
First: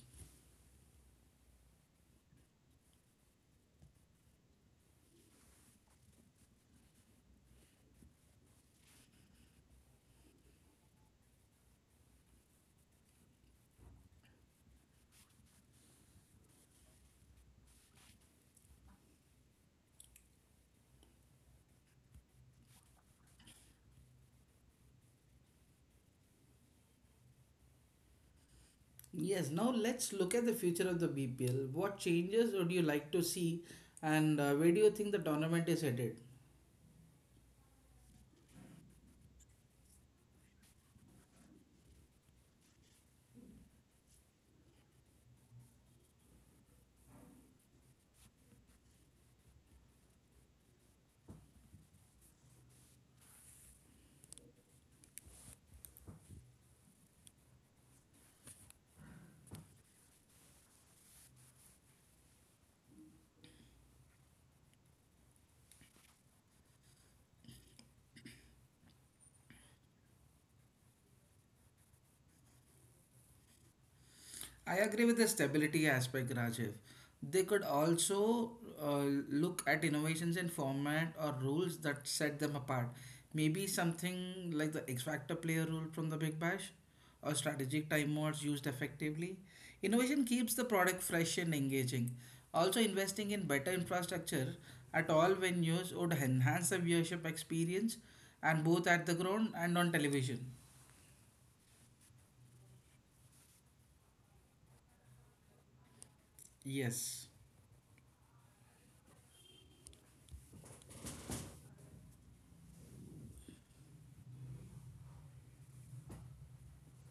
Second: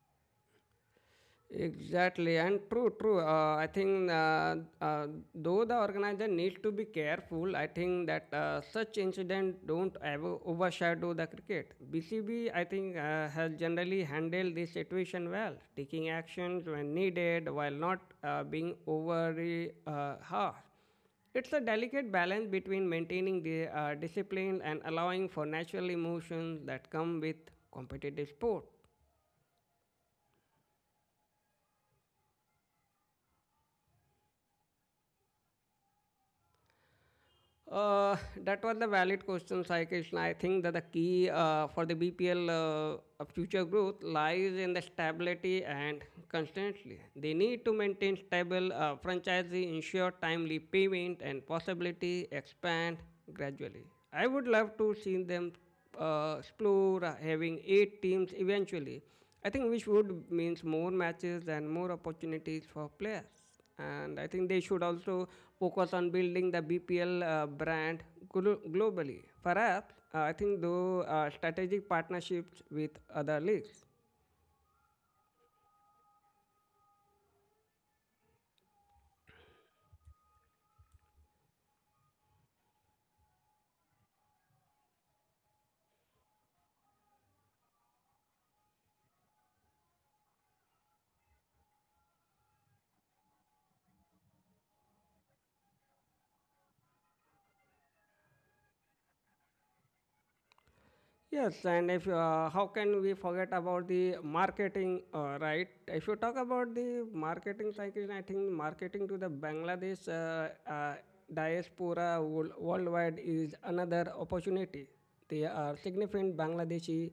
S2: Exactly, and true, true. I think though the organizer needs to be careful, I think that such incident don't ever overshadow the cricket. BCB, I think, has generally handled this situation well, taking actions when needed while not being overly harsh. It's a delicate balance between maintaining the discipline and allowing for natural emotions that come with competitive sport.
S1: Yes, now let's look at the future of the BPL. What changes would you like to see, and where do you think the tournament is headed?
S2: Uh, that was the valid question, Sai Krishna. I think that the key for the BPL future growth lies in the stability and consistency. They need to maintain stable franchisee, ensure timely payment, and possibility expand gradually. I would love to see them explore having eight teams eventually. I think which would means more matches and more opportunities for players. And I think they should also focus on building the BPL brand globally. Perhaps, I think, though, strategic partnerships with other leagues.
S1: I agree with the stability aspect, Rajiv. They could also uh, look at innovations in format or rules that set them apart. Maybe something like the X Factor player rule from the Big Bash or strategic time modes used effectively. Innovation keeps the product fresh and engaging. Also, investing in better infrastructure at all venues would enhance the viewership experience, and both at the ground and on television.
S2: Yes, and if how can we forget about the marketing, right? If you talk about the
S1: Yes.
S2: marketing cycle, I think marketing to the Bangladesh diaspora worldwide is another opportunity. There are significant Bangladeshi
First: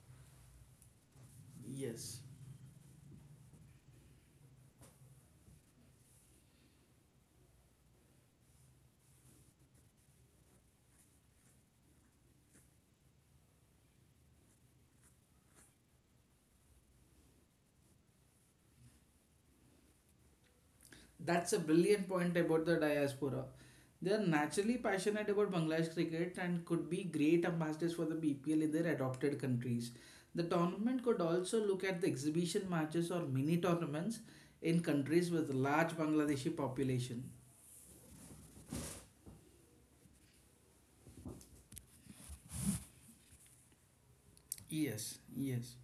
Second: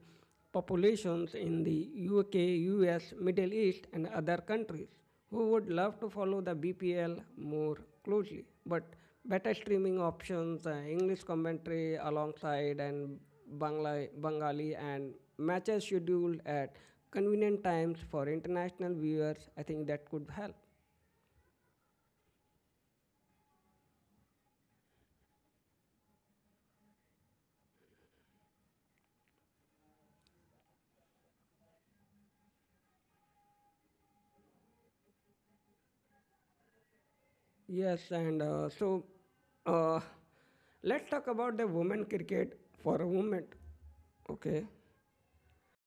S2: populations in the
S1: Yes.
S2: UK, US, Middle East, and other countries who would love to follow the BPL more closely. But better streaming options, English commentary alongside, and Bengali and matches scheduled at convenient times for international viewers, I think that could help.
S1: That's a brilliant point about the diaspora. They are naturally passionate about Bangladesh cricket and could be great ambassadors for the BPL in their adopted countries. The tournament could also look at the exhibition matches or mini tournaments in countries with large Bangladeshi population.
S2: Yes, and so uh, let's talk about the women cricket for a moment. Okay.
S1: Yes, yes.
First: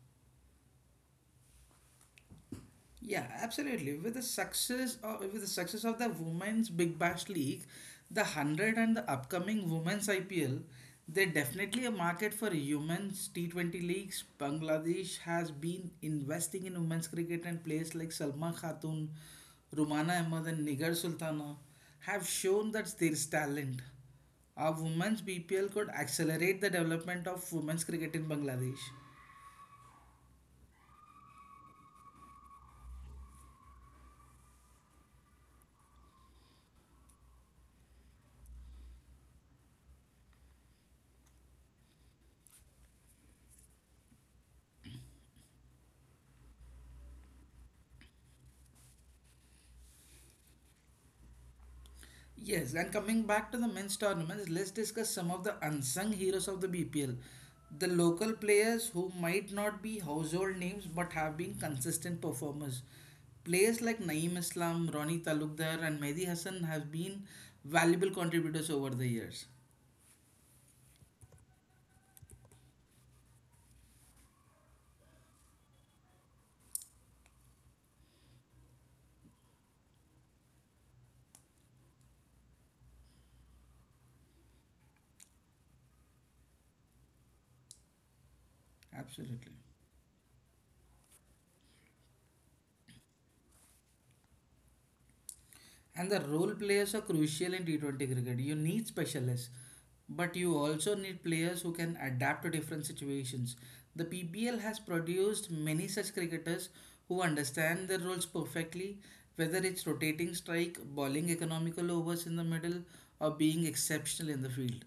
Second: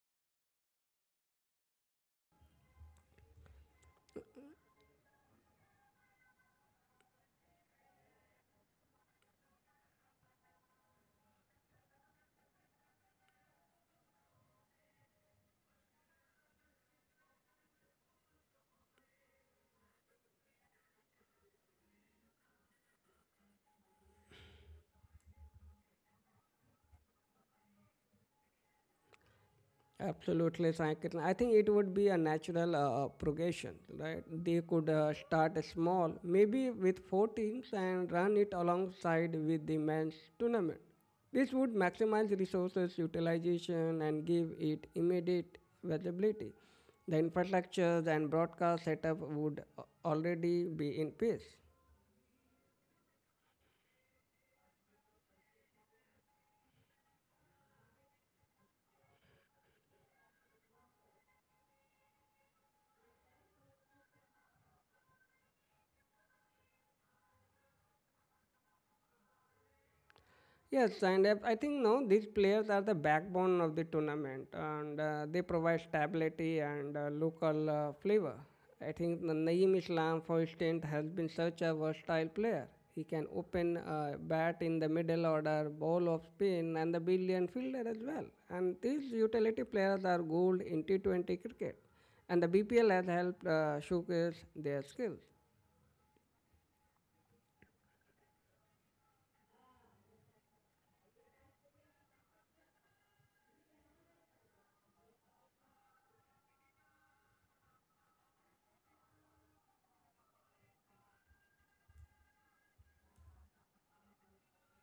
S1: Yeah, absolutely. With the success of the Women's Big Bash League, the 100, and the upcoming Women's IPL, there definitely a market for women's T20 leagues. Bangladesh has been investing in women's cricket and players like Salma Khatun, Rumana Ahmed, and Nigar Sultana have shown that there is talent. Our women's BPL could accelerate the development of women's cricket in Bangladesh.
S2: Absolutely, Sankirtan. I think it would be a natural progression, right? They could start small, maybe with four teams, and run it alongside with the men's tournament. This would maximize resources utilization and give it immediate visibility. The infrastructures and broadcast setup would already be in place.
S1: Yes, and coming back to the men's tournaments, let's discuss some of the unsung heroes of the BPL. The local players who might not be household names but have been consistent performers. Players like Naeem Islam, Ronnie Talukdar, and Mehdi Hassan have been valuable contributors over the years.
S2: Yes, and I think now these players are the backbone of the tournament, and they provide stability and local flavor. I think the Naeem Islam, for instance, has been such a versatile player. He can open bat in the middle order, bowl of spin, and the billion fielder as well. And these
S1: Absolutely.
S2: utility players are gold in T20 cricket, and the BPL has helped showcase their skills.
S1: And the role players are crucial in T20 cricket. You need specialists, but you also need players who can adapt to different situations. The PBL has produced many such cricketers who understand their roles perfectly, whether it's rotating strike, bowling economical overs in the middle, or being exceptional in the field.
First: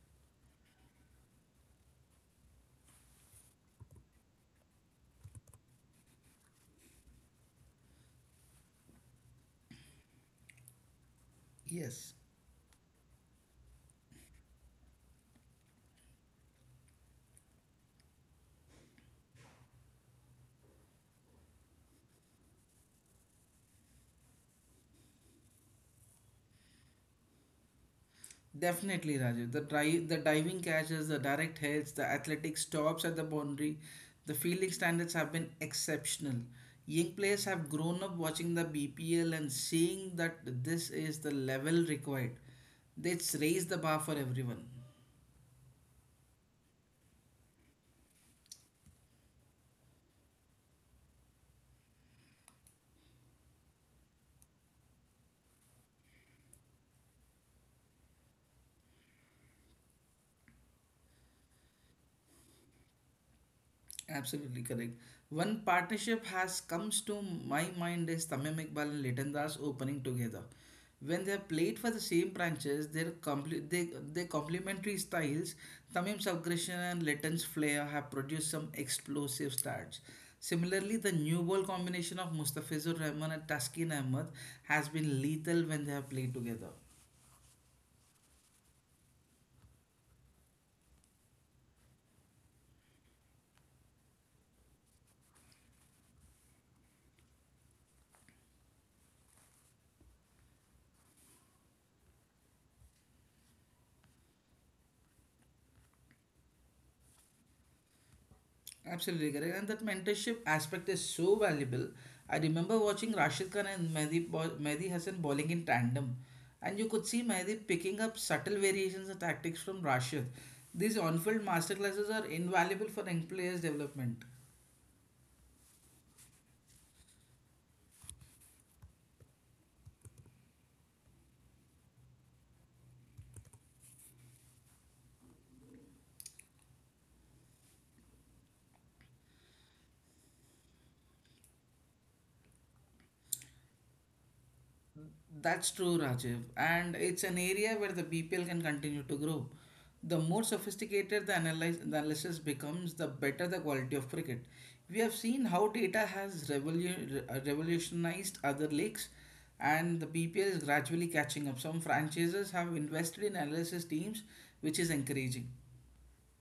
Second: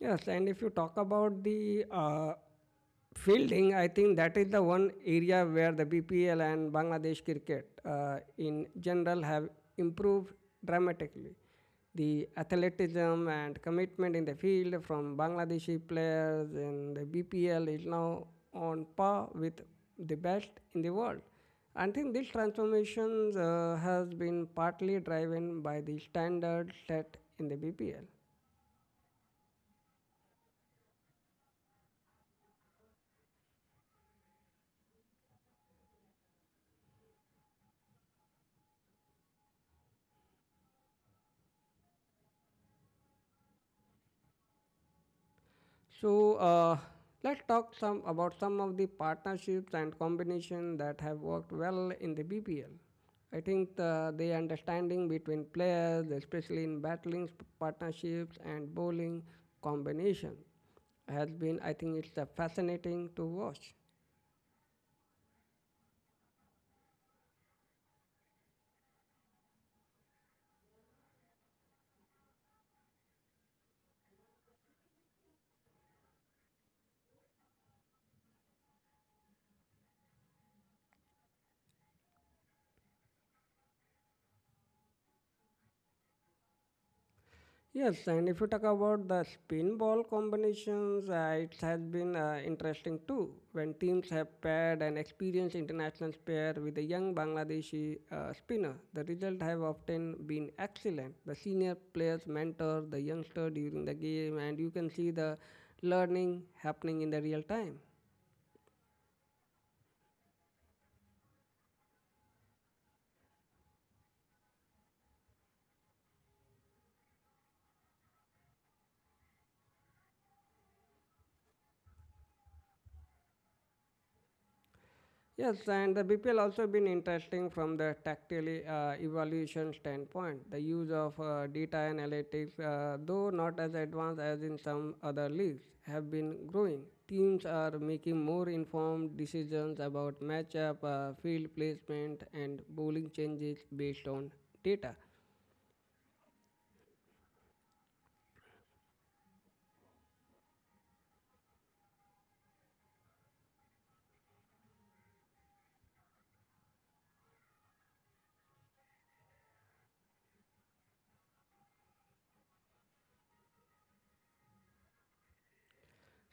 S2: Yes, and if you talk about the fielding, I think that is the one area where the BPL and Bangladesh cricket in general have improved dramatically.
S1: Yes.
S2: The athleticism and commitment in the field from Bangladeshi players in the BPL is now on par with the best in the world. I think this transformation has been partly driven by the standards set in the BPL.
S1: Definitely, Rajiv. The diving catches, the direct hits, the athletic stops at the boundary, the fielding standards have been exceptional. Young players have grown up watching the BPL and seeing that this is the level required. It's raised the bar for everyone.
S2: So let's talk some about some of the partnerships and combination that have worked well in the BPL. I think the understanding between players, especially in battling partnerships and bowling combination, has been. I think it's fascinating to watch.
S1: Absolutely correct. One partnership has comes to my mind is Tamim Iqbal and Leighton Das opening together. When they played for the same branches, their complementary styles, Tamim's aggression and Leighton's flair have produced some explosive starts. Similarly, the new ball combination of Mustafizur Rahman and Taskin Ahmed has been lethal when they have played together.
S2: Yes, and if you talk about the spin ball combinations, it has been interesting too. When teams have paired an experienced international pair with a young Bangladeshi spinner, the results have often been excellent. The senior players mentor the youngster during the game, and you can see the learning happening in the real time.
S1: Absolutely correct. And that mentorship aspect is so valuable. I remember watching Rashid Khan and Mehdi Hassan bowling in tandem. And you could see Mehdi picking up subtle variations and tactics from Rashid. These on-field masterclasses are invaluable for young players' development.
S2: Yes, and the BPL also been interesting from the tactile evaluation standpoint. The use of data analytics, though not as advanced as in some other leagues, have been growing. Teams are making more informed decisions about matchup, field placement, and bowling changes based on data.
S1: That's true, Rajiv. And it's an area where the BPL can continue to grow. The more sophisticated the analysis becomes, the better the quality of cricket. We have seen how data has revolutionized other leagues, and the BPL is gradually catching up. Some franchises have invested in analysis teams, which is encouraging.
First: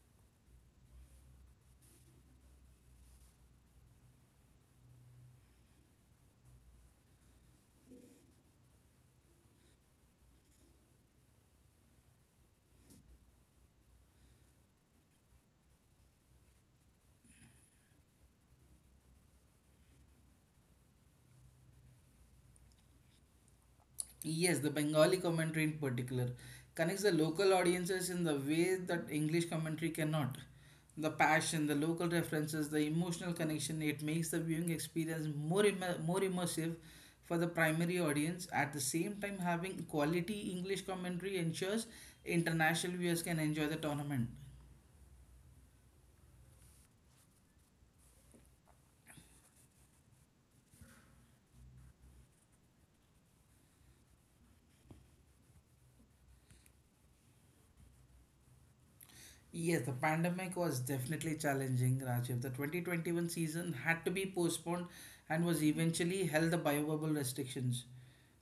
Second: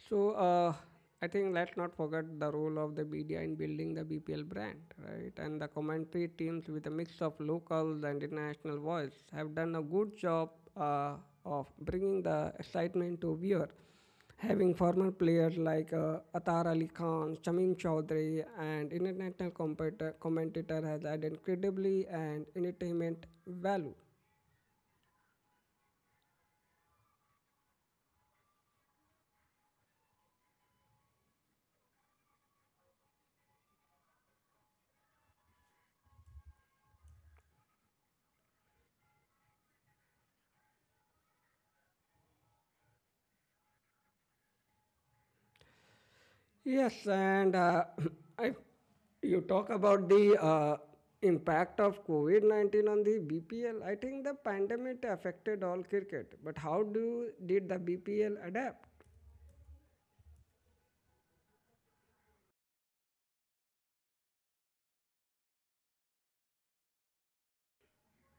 S2: So I think let's not forget the role of the media in building the BPL brand, right? And the commentary teams with a mix of locals and international voice have done a good job uh, of bringing the excitement to viewer. Having former players like Atar Ali Khan, Shamim Chaudhary, and commentator has added incredibly and entertainment value.
S1: Yes, the Bengali commentary in particular connects the local audiences in the way that English commentary cannot. The passion, the local references, the emotional connection, it makes the viewing experience more immersive for the primary audience. At the same time, having quality English commentary ensures international viewers can enjoy the tournament.
S2: Yes, and I, you talk about the impact of COVID 19 on the BPL. I think the pandemic affected all cricket, but how do did the BPL adapt?
S1: Yes, the pandemic was definitely challenging, Rajiv. The 2021 season had to be postponed and was eventually held the biobubble restrictions.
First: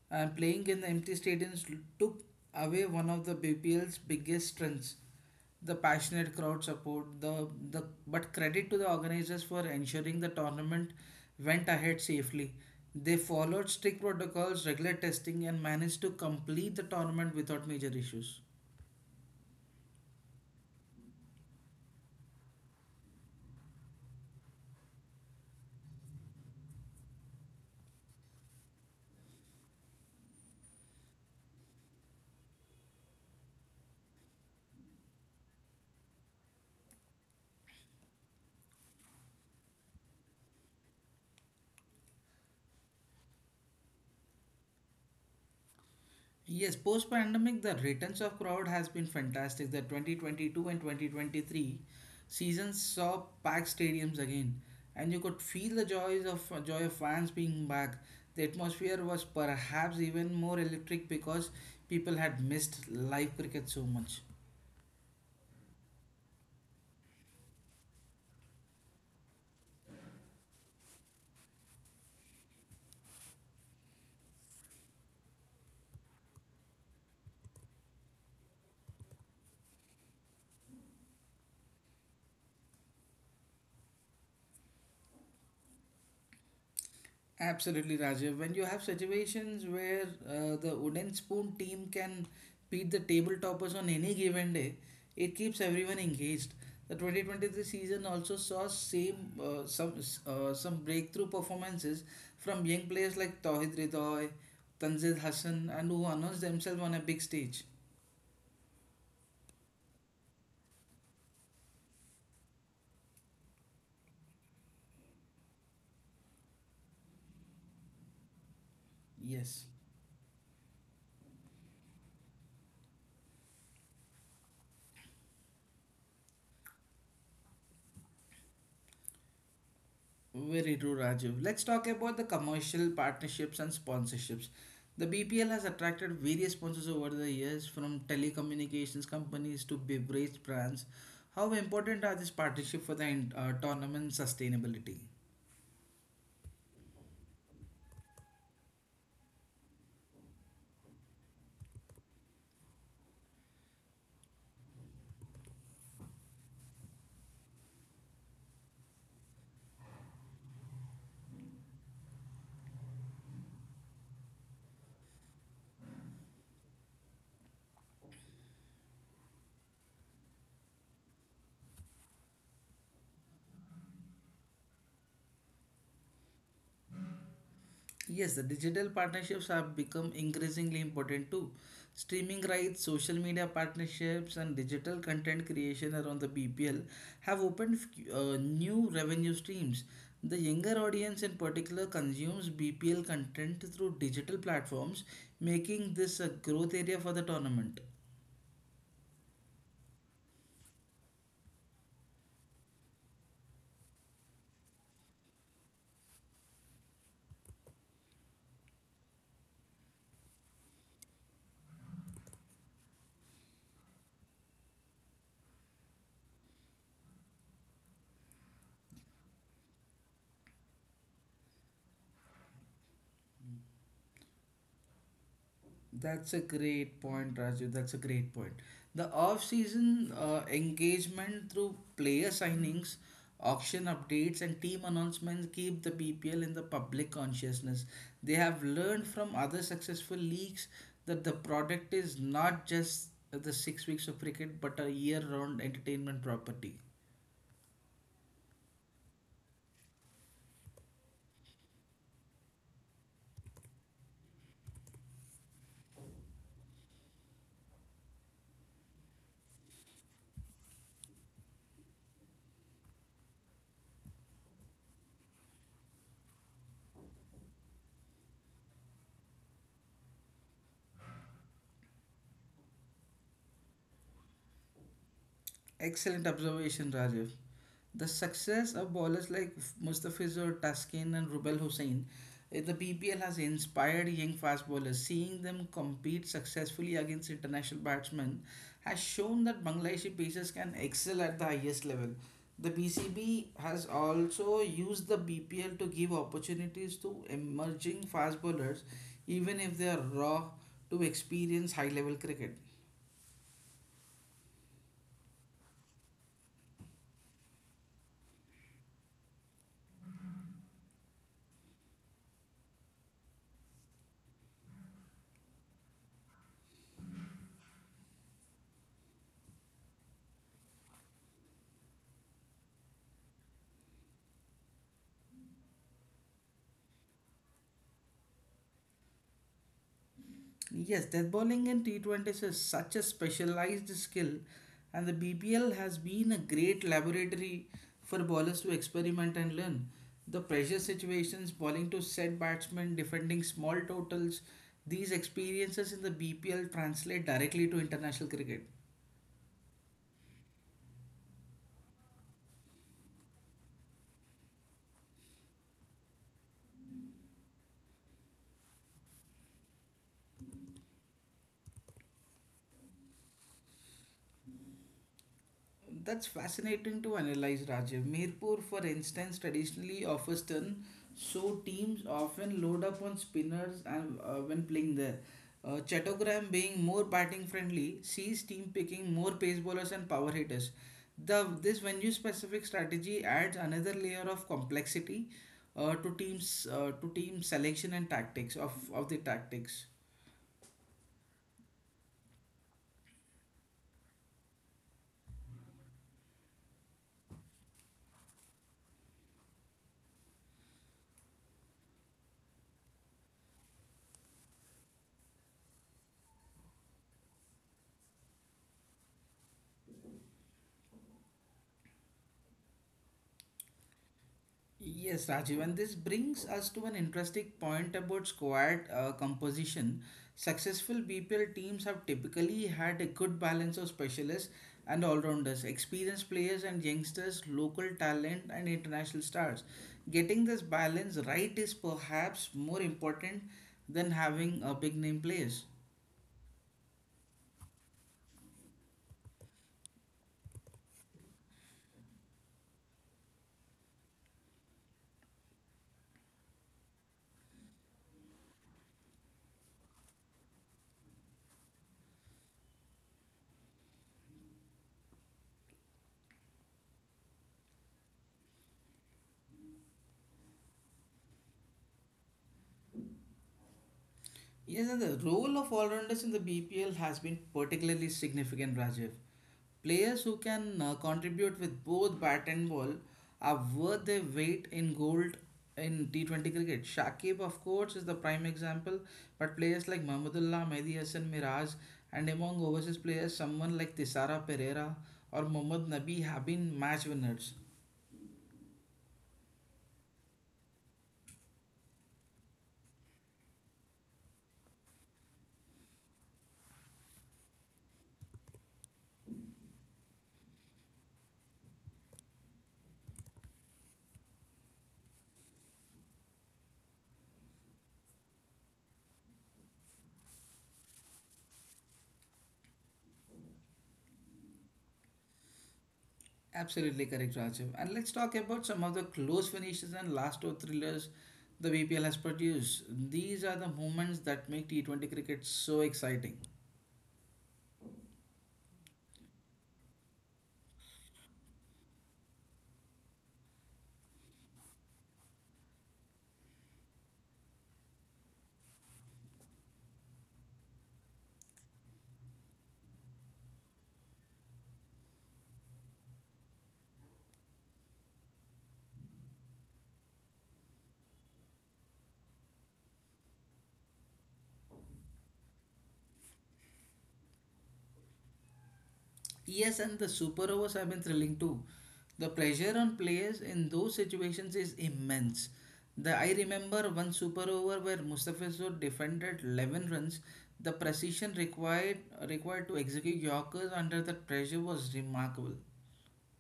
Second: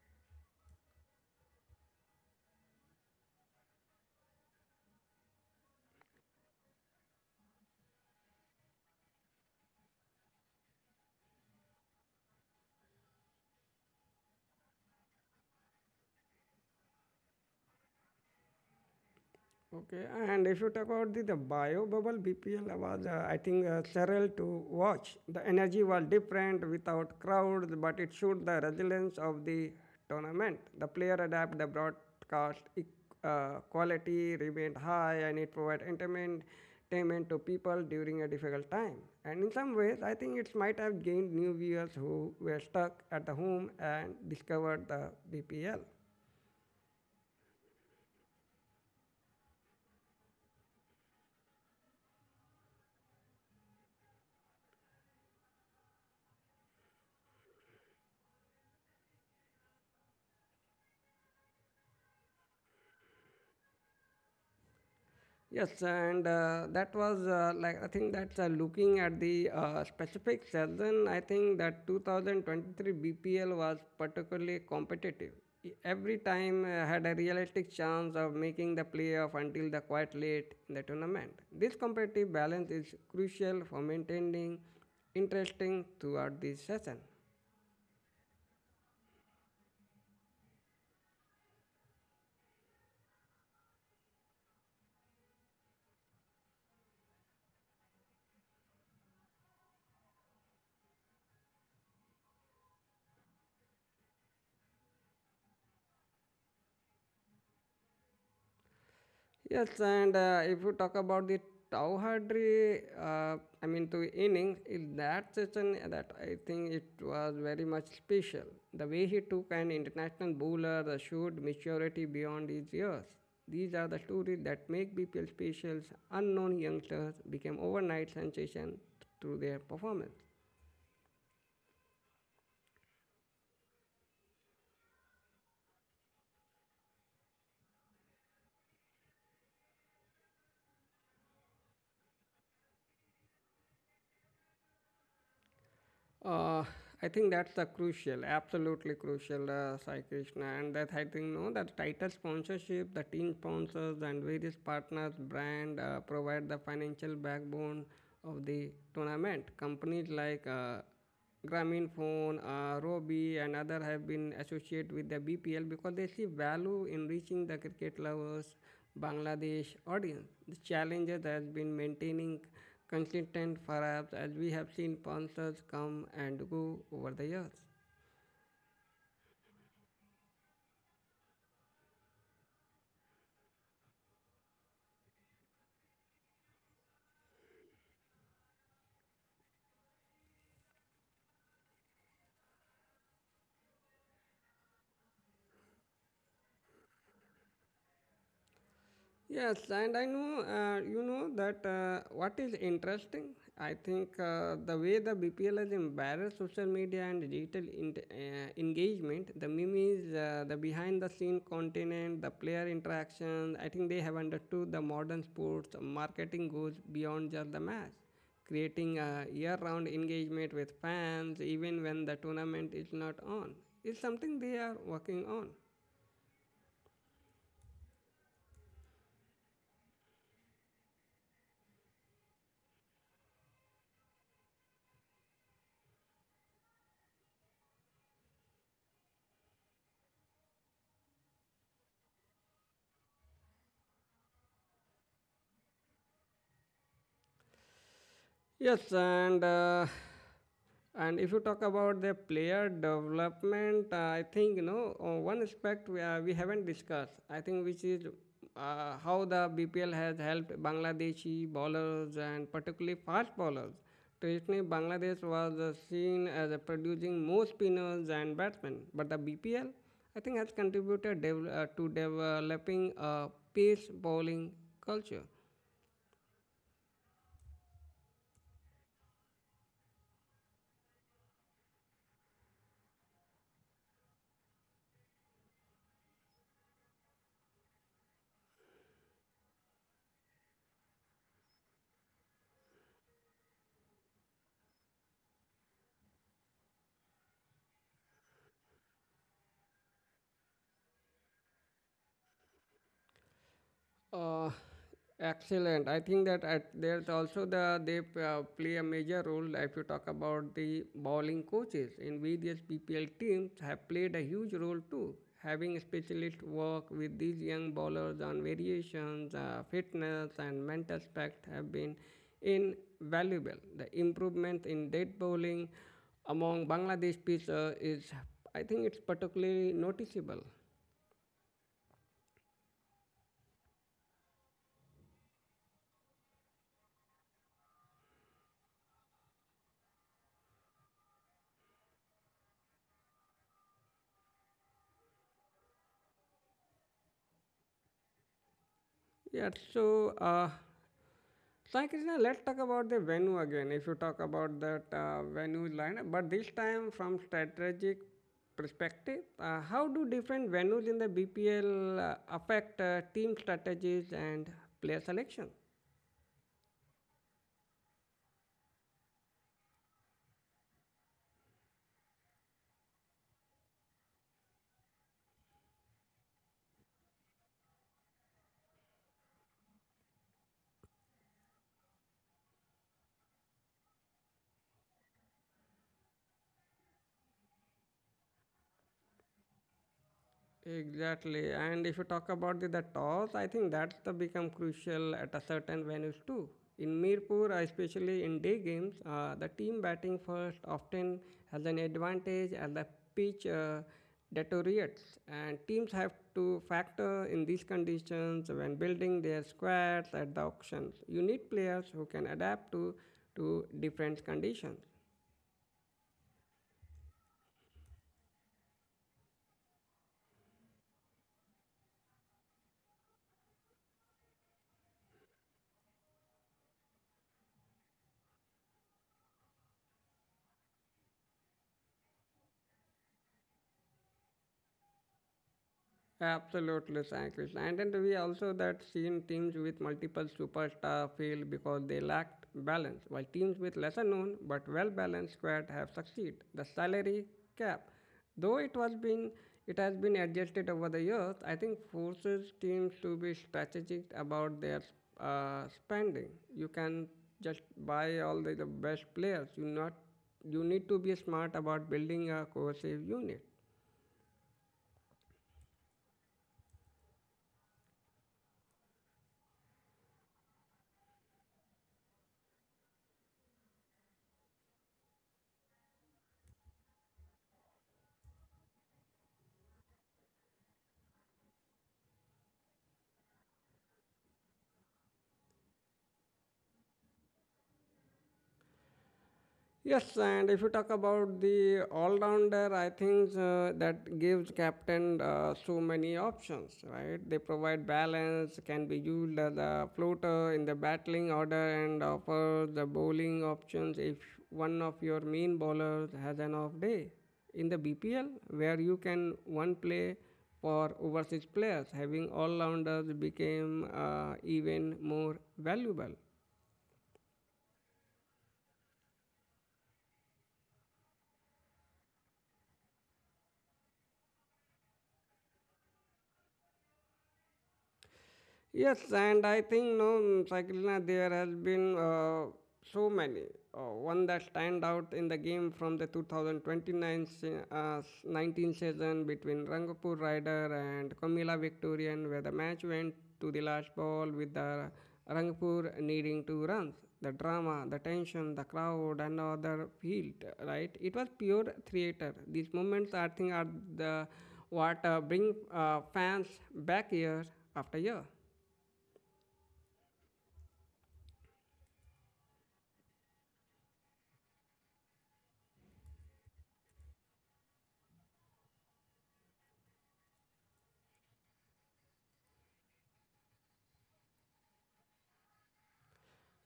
S1: And playing in the empty stadiums took away one of the BPL's biggest strengths, the passionate crowd support. The but credit to the organizers for ensuring the tournament went ahead safely. They followed strict protocols, regular testing, and managed to complete the tournament without major issues.
S2: Okay, and if you talk about the bio bubble, BPL was, I think, sterile to watch. The energy was different without crowds, but it showed the resilience of the tournament. The player adapt the broadcast quality remained high, and it provided entertainment to people during a difficult time. And in some ways, I think it might have gained new viewers who were stuck at the home and discovered the BPL.
S1: Yes, post pandemic, the returns of crowd has been fantastic. The 2022 and 2023 seasons saw packed stadiums again, and you could feel the joy of fans being back. The atmosphere was perhaps even more electric because people had missed live cricket so much.
S2: Yes, and that was I think that's looking at the specific season. I think that 2023 BPL was particularly competitive. Every time had a realistic chance of making the playoff until the quite late in the tournament. This competitive balance is crucial for maintaining interesting throughout the season.
S1: Absolutely, Rajiv. When you have situations where the wooden spoon team can beat the table toppers on any given day, it keeps everyone engaged. The 2023 season also saw same some breakthrough performances from young players like Tawhid Ridoy, Tanzil Hassan, and who announced themselves on a big stage.
S2: Yes, and if you talk about the Tauhadri, to innings, in that session, that I think it was very much special. The way he took an
S1: Yes.
S2: international bowler that showed maturity beyond his years. These are the stories that make BPL specials unknown youngsters became overnight sensation through their performance.
S1: Very true, Rajiv. Let's talk about the commercial partnerships and sponsorships. The BPL has attracted various sponsors over the years, from telecommunications companies to beverage brands. How important are these partnerships for the tournament sustainability?
S2: Uh, I think that's the crucial, absolutely crucial, Sai Krishna. And that I think, no, the title sponsorship, the team sponsors, and various partners, brand provide the financial backbone of the tournament. Companies like Grameenphone, Robbie, and other have been associated with the BPL because they see value in reaching the cricket lovers, Bangladesh audience. The challenge has been maintaining consistent perhaps as we have seen sponsors come and go over the years.
S1: Yes, the digital partnerships have become increasingly important too. Streaming rights, social media partnerships, and digital content creation around the BPL have opened new revenue streams. The younger audience, in particular, consumes BPL content through digital platforms, making this a growth area for the tournament.
S2: Yes, and I know, you know that what is interesting? I think the way the BPL has embarrassed social media and digital engagement, the memes, the behind the scene content, the player interactions, I think they have understood the modern sports marketing goes beyond just the match, creating a year round engagement with fans even when the tournament is not on. It's something they are working on.
S1: That's a great point, Raju. That's a great point. The off-season engagement through player signings, auction updates, and team announcements keep the BPL in the public consciousness. They have learned from other successful leagues that the product is not just the six weeks of cricket, but a year-round entertainment property.
S2: Yes, and if you talk about the player development, I think you know one aspect we haven't discussed. I think which is how the BPL has helped Bangladeshi bowlers and particularly fast bowlers. Traditionally, Bangladesh was seen as producing more spinners and batsmen, but the BPL I think has contributed to developing a pace bowling culture.
S1: Excellent observation, Rajiv. The success of bowlers like Mustafizur, Taskin, and Rubel Hussain in the BPL has inspired young fast bowlers. Seeing them compete successfully against international batsmen has shown that Bangladeshi pacers can excel at the highest level. The BCB has also used the BPL to give opportunities to emerging fast bowlers, even if they are raw, to experience high level cricket.
S2: Uh, Excellent. I think there's also the they play a major role if you talk about the bowling coaches in various BPL teams have played a huge role too. Having specialists work with these young bowlers on variations, fitness, and mental aspect have been invaluable. The improvement in dead bowling among Bangladesh pitchers is, I think, it's particularly noticeable.
S1: Yes, death bowling in T20s is such a specialized skill, and the BPL has been a great laboratory for bowlers to experiment and learn. The pressure situations, bowling to set batsmen, defending small totals, these experiences in the BPL translate directly to international cricket.
S2: Yeah, Sai Krishna, let's talk about the venue again. If you talk about that venue line, but this time from strategic perspective, how do different venues in the BPL affect team strategies and player selection?
S1: That's fascinating to analyze, Rajiv. Mirpur, for instance, traditionally off a spin, so teams often load up on spinners and when playing there. Chattogram, being more batting friendly, sees team picking more pace bowlers and power hitters. The this venue specific strategy adds another layer of complexity to team selection and tactics of the tactics.
S2: Exactly. And if you talk about the toss, I think that's the become crucial at a certain venues too. In Mirpur, especially in day games, the team batting first often has an advantage as the pitch deteriorates. And teams have to factor in these conditions when building their squads at the auctions. You need players who can to different conditions.
S1: Yes, Rajiv, and this brings us to an interesting point about squad composition. Successful BPL teams have typically had a good balance of specialists and all-rounders, experienced players and youngsters, local talent and international stars. Getting this balance right is perhaps more important than having a big name players.
S2: Absolutely, Sankrishna. And then we also that seen teams with multiple superstar fail because they lacked balance, while teams with lesser known but well balanced squad have succeeded. The salary cap, though it was been it has been adjusted over the years, I think forces teams to be strategic about their spending. You can just buy all the best players. You not you need to be smart about building a cohesive unit.
S1: Yes, and the role of all-rounders in the BPL has been particularly significant, Rajiv. Players who can contribute with both bat and ball are worth their weight in gold in T20 cricket. Shakib, of course, is the prime example, but players like Mahmudullah, Mehdi Hassan Miraj, and among overseas players, someone like Tisara Pereira or Mohammad Nabi have been match winners.
S2: Yes, and if you talk about the all-rounder, I think that gives captain so many options, right? They provide balance, can be used as a floater in the battling order, and offer the bowling options if one of your main bowlers has an off day. In the BPL, where you can one play for overseas players, having all-rounders became even more valuable.
S1: Absolutely correct, Rajiv. And let's talk about some of the close finishes and last over thrillers the BPL has produced. These are the moments that make T20 cricket so exciting.
S2: Yes, and I think no mm, Sakilna, there has been so many. One that stand out in the game from the 19 season between Rangapur Rider and Kamila Victorian, where the match went to the last ball with the Rangapur needing two runs. The drama, the tension, the crowd, and other field, right? It was pure theater. These moments, I think, are the what bring fans back year after year.
S1: Yes, and the super overs have been thrilling too. The pressure on players in those situations is immense. The I remember one super over where Mustafizur defended 11 runs. The precision required to execute Yorkers under that pressure was remarkable.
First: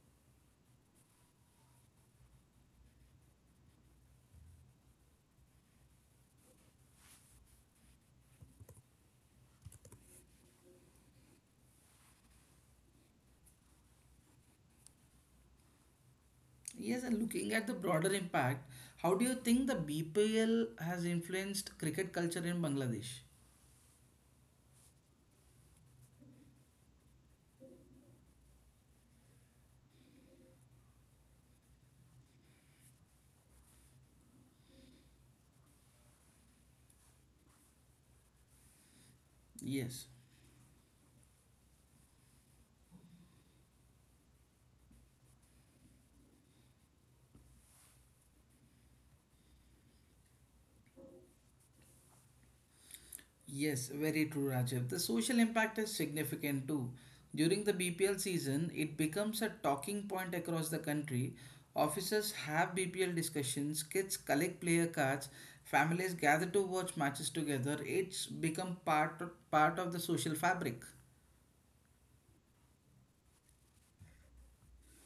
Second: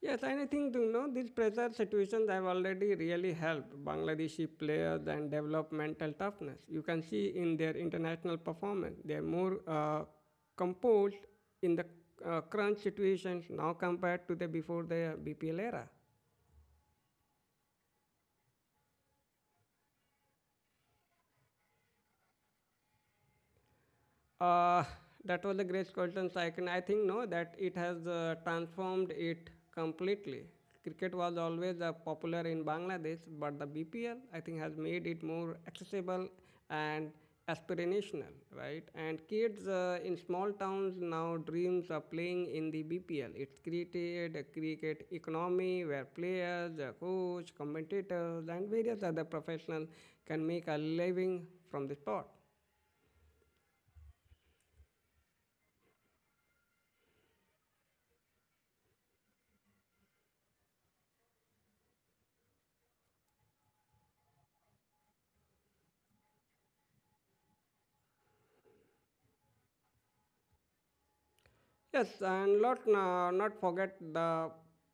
S2: Yes, and I think you know these pressure situations have already really helped Bangladeshi players and develop mental toughness. You can see in their international performance, they're more composed in the crunch situations now compared to the before the BPL era.
S1: Yes, and looking at the broader impact, how do you think the BPL has influenced cricket culture in Bangladesh?
S2: Uh, that was the Great Colton's icon. I think no, that it has transformed it completely. Cricket was always popular in Bangladesh, but the BPL I think has made it more accessible and aspirational, right? And kids
S1: Yes,
S2: in small towns now dreams of playing in the BPL. It's created a cricket economy where players, coach, commentators, and various other professionals can make a living from the sport.
S1: yes, very true, Rajiv. The social impact is significant too. During the BPL season, it becomes a talking point across the country. Officers have BPL discussions, kids collect player cards, families gather to watch matches together. It's become part of the social fabric.
S2: Yes, and let not forget the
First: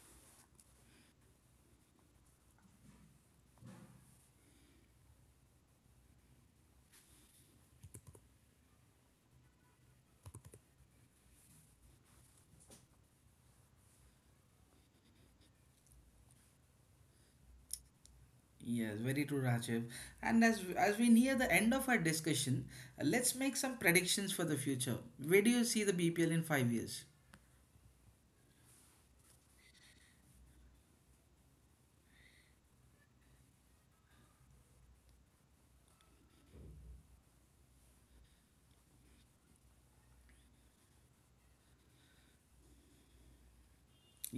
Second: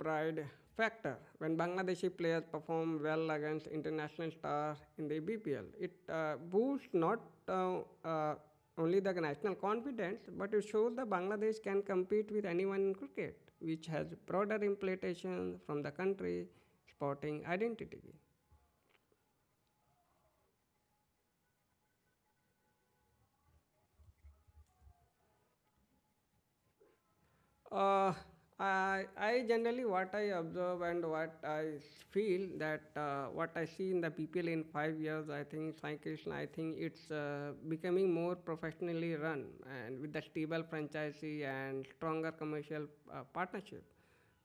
S2: pride factor. When Bangladeshi players perform well against international stars in the BPL, it boosts not uh, uh, only the national confidence, but it shows that Bangladesh can compete with anyone in cricket, which has broader implications from the country sporting identity.
S1: Yes, very true, Rajiv. And as we near the end of our discussion, let's make some predictions for the future. Where do you see the BPL in 5 years?
S2: Uh, I generally what I observe and what I feel that what I see in the people in 5 years, I think Sai Krishna, I think it's becoming more professionally run and with the stable franchisee and stronger commercial partnership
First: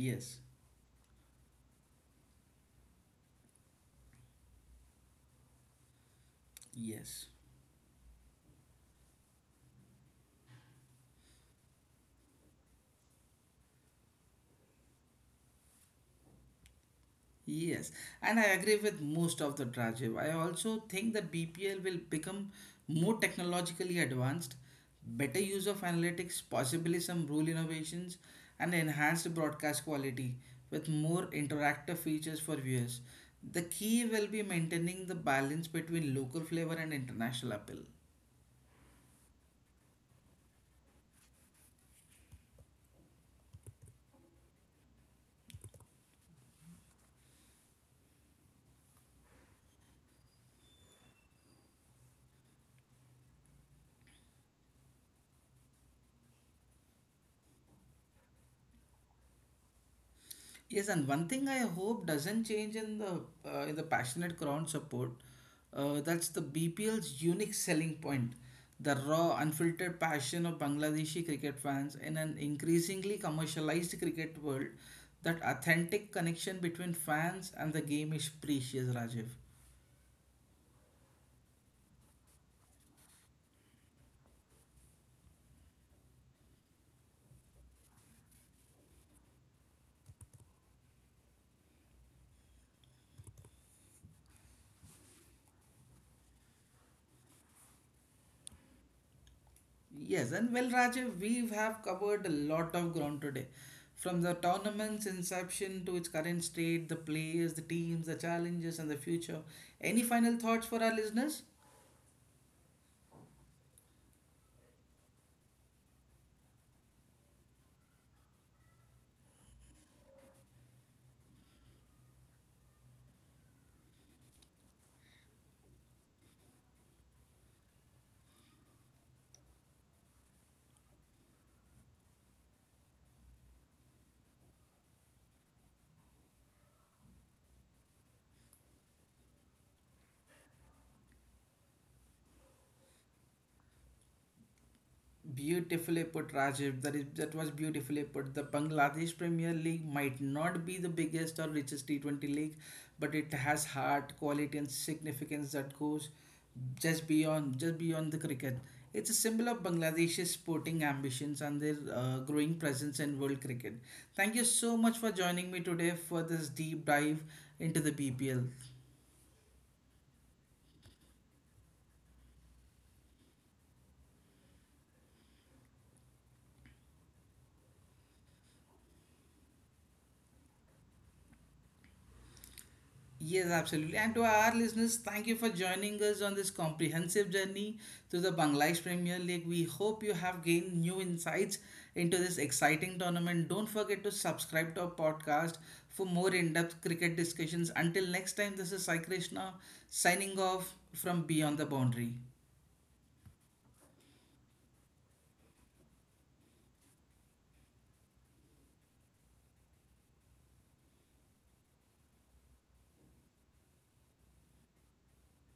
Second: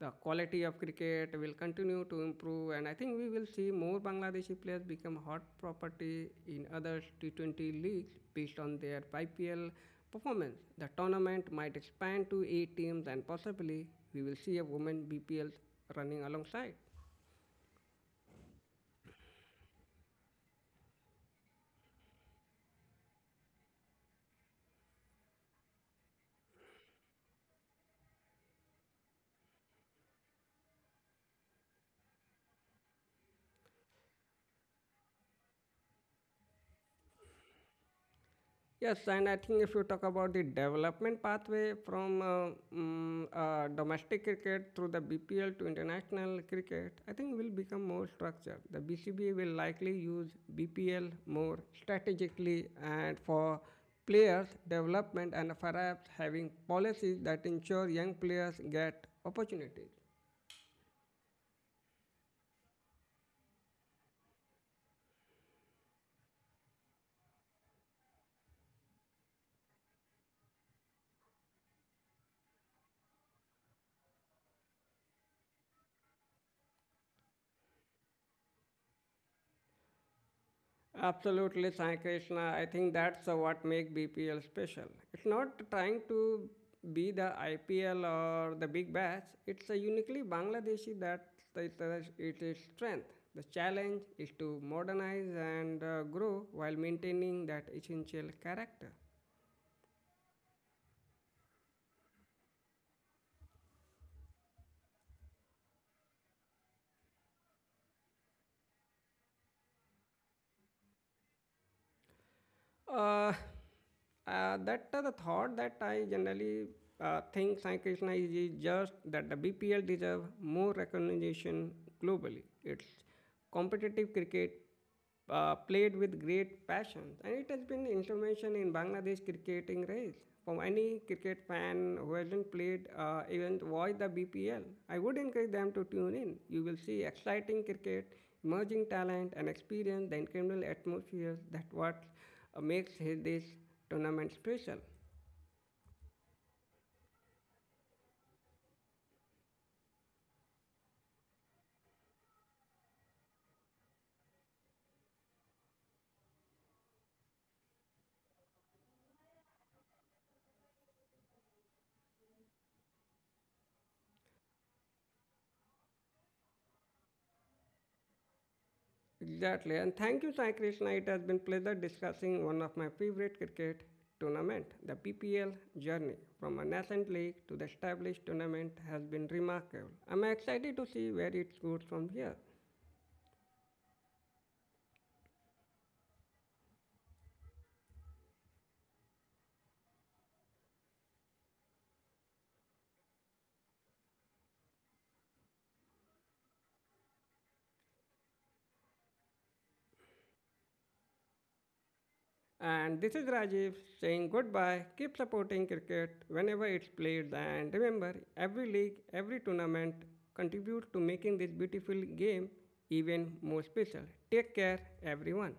S2: the quality of cricket will continue to improve and I think we will see more Bangladeshi players become hot property in other
S1: yes.
S2: T20 leagues based on their IPL performance. The tournament might expand to 8 teams and possibly we will see a women BPL running alongside.
S1: Yes, and I agree with most of the Rajiv. I also think that BPL will become more technologically advanced, better use of analytics, possibly some rule innovations, and enhanced broadcast quality with more interactive features for viewers. The key will be maintaining the balance between local flavor and international appeal.
S2: Yes, and I think if you talk about the development pathway from domestic cricket through the BPL to international cricket, I think will become more structured. The BCB will likely use BPL more strategically and for players' development and perhaps having policies that ensure young players get opportunities.
S1: Yes, and one thing I hope doesn't change in the passionate crowd support, that's the BPL's unique selling point, the raw, unfiltered passion of Bangladeshi cricket fans in an increasingly commercialized cricket world. That authentic connection between fans and the game is precious, Rajiv.
S2: Absolutely, Sai Krishna. I think that's what makes BPL special. It's not trying to be the IPL or the big bash. It's a uniquely Bangladeshi that it is strength. The challenge is to modernize and grow while maintaining that essential character.
S1: Yes, and well, Rajiv, we have covered a lot of ground today. From the tournament's inception to its current state, the players, the teams, the challenges, and the future. Any final thoughts for our listeners?
S2: Uh, that the thought that I generally think Sai Krishna is just that the BPL deserve more recognition globally. It's competitive cricket played with great passion, and it has been information in Bangladesh cricketing race. For any cricket fan who hasn't played, even watched the BPL, I would encourage them to tune in. You will see exciting cricket, emerging talent, and experience the incredible atmosphere that what makes this tournament special.
S1: Beautifully put, Rajiv. That was beautifully put. The Bangladesh Premier League might not be the biggest or richest T20 league, but it has heart, quality, and significance that goes just beyond the cricket. It's a symbol of Bangladesh's sporting ambitions and their growing presence in world cricket. Thank you so much for joining me today for this deep dive into the BPL.
S2: Exactly, and thank you, Sai Krishna. It has been pleasure discussing one of my favorite cricket tournament, the PPL journey from a nascent league to the established tournament has been remarkable. I'm excited to see where it goes from here.
S1: Yes, absolutely. And to our listeners, thank you for joining us on this comprehensive journey to the Bangladesh Premier League. We hope you have gained new insights into this exciting tournament. Don't forget to subscribe to our podcast for more in depth cricket discussions. Until next time, this is Sai Krishna signing off from Beyond the Boundary.
S2: And this is Rajiv saying goodbye. Keep supporting cricket whenever it's played, and remember, every league, every tournament contributes to making this beautiful game even more special. Take care, everyone.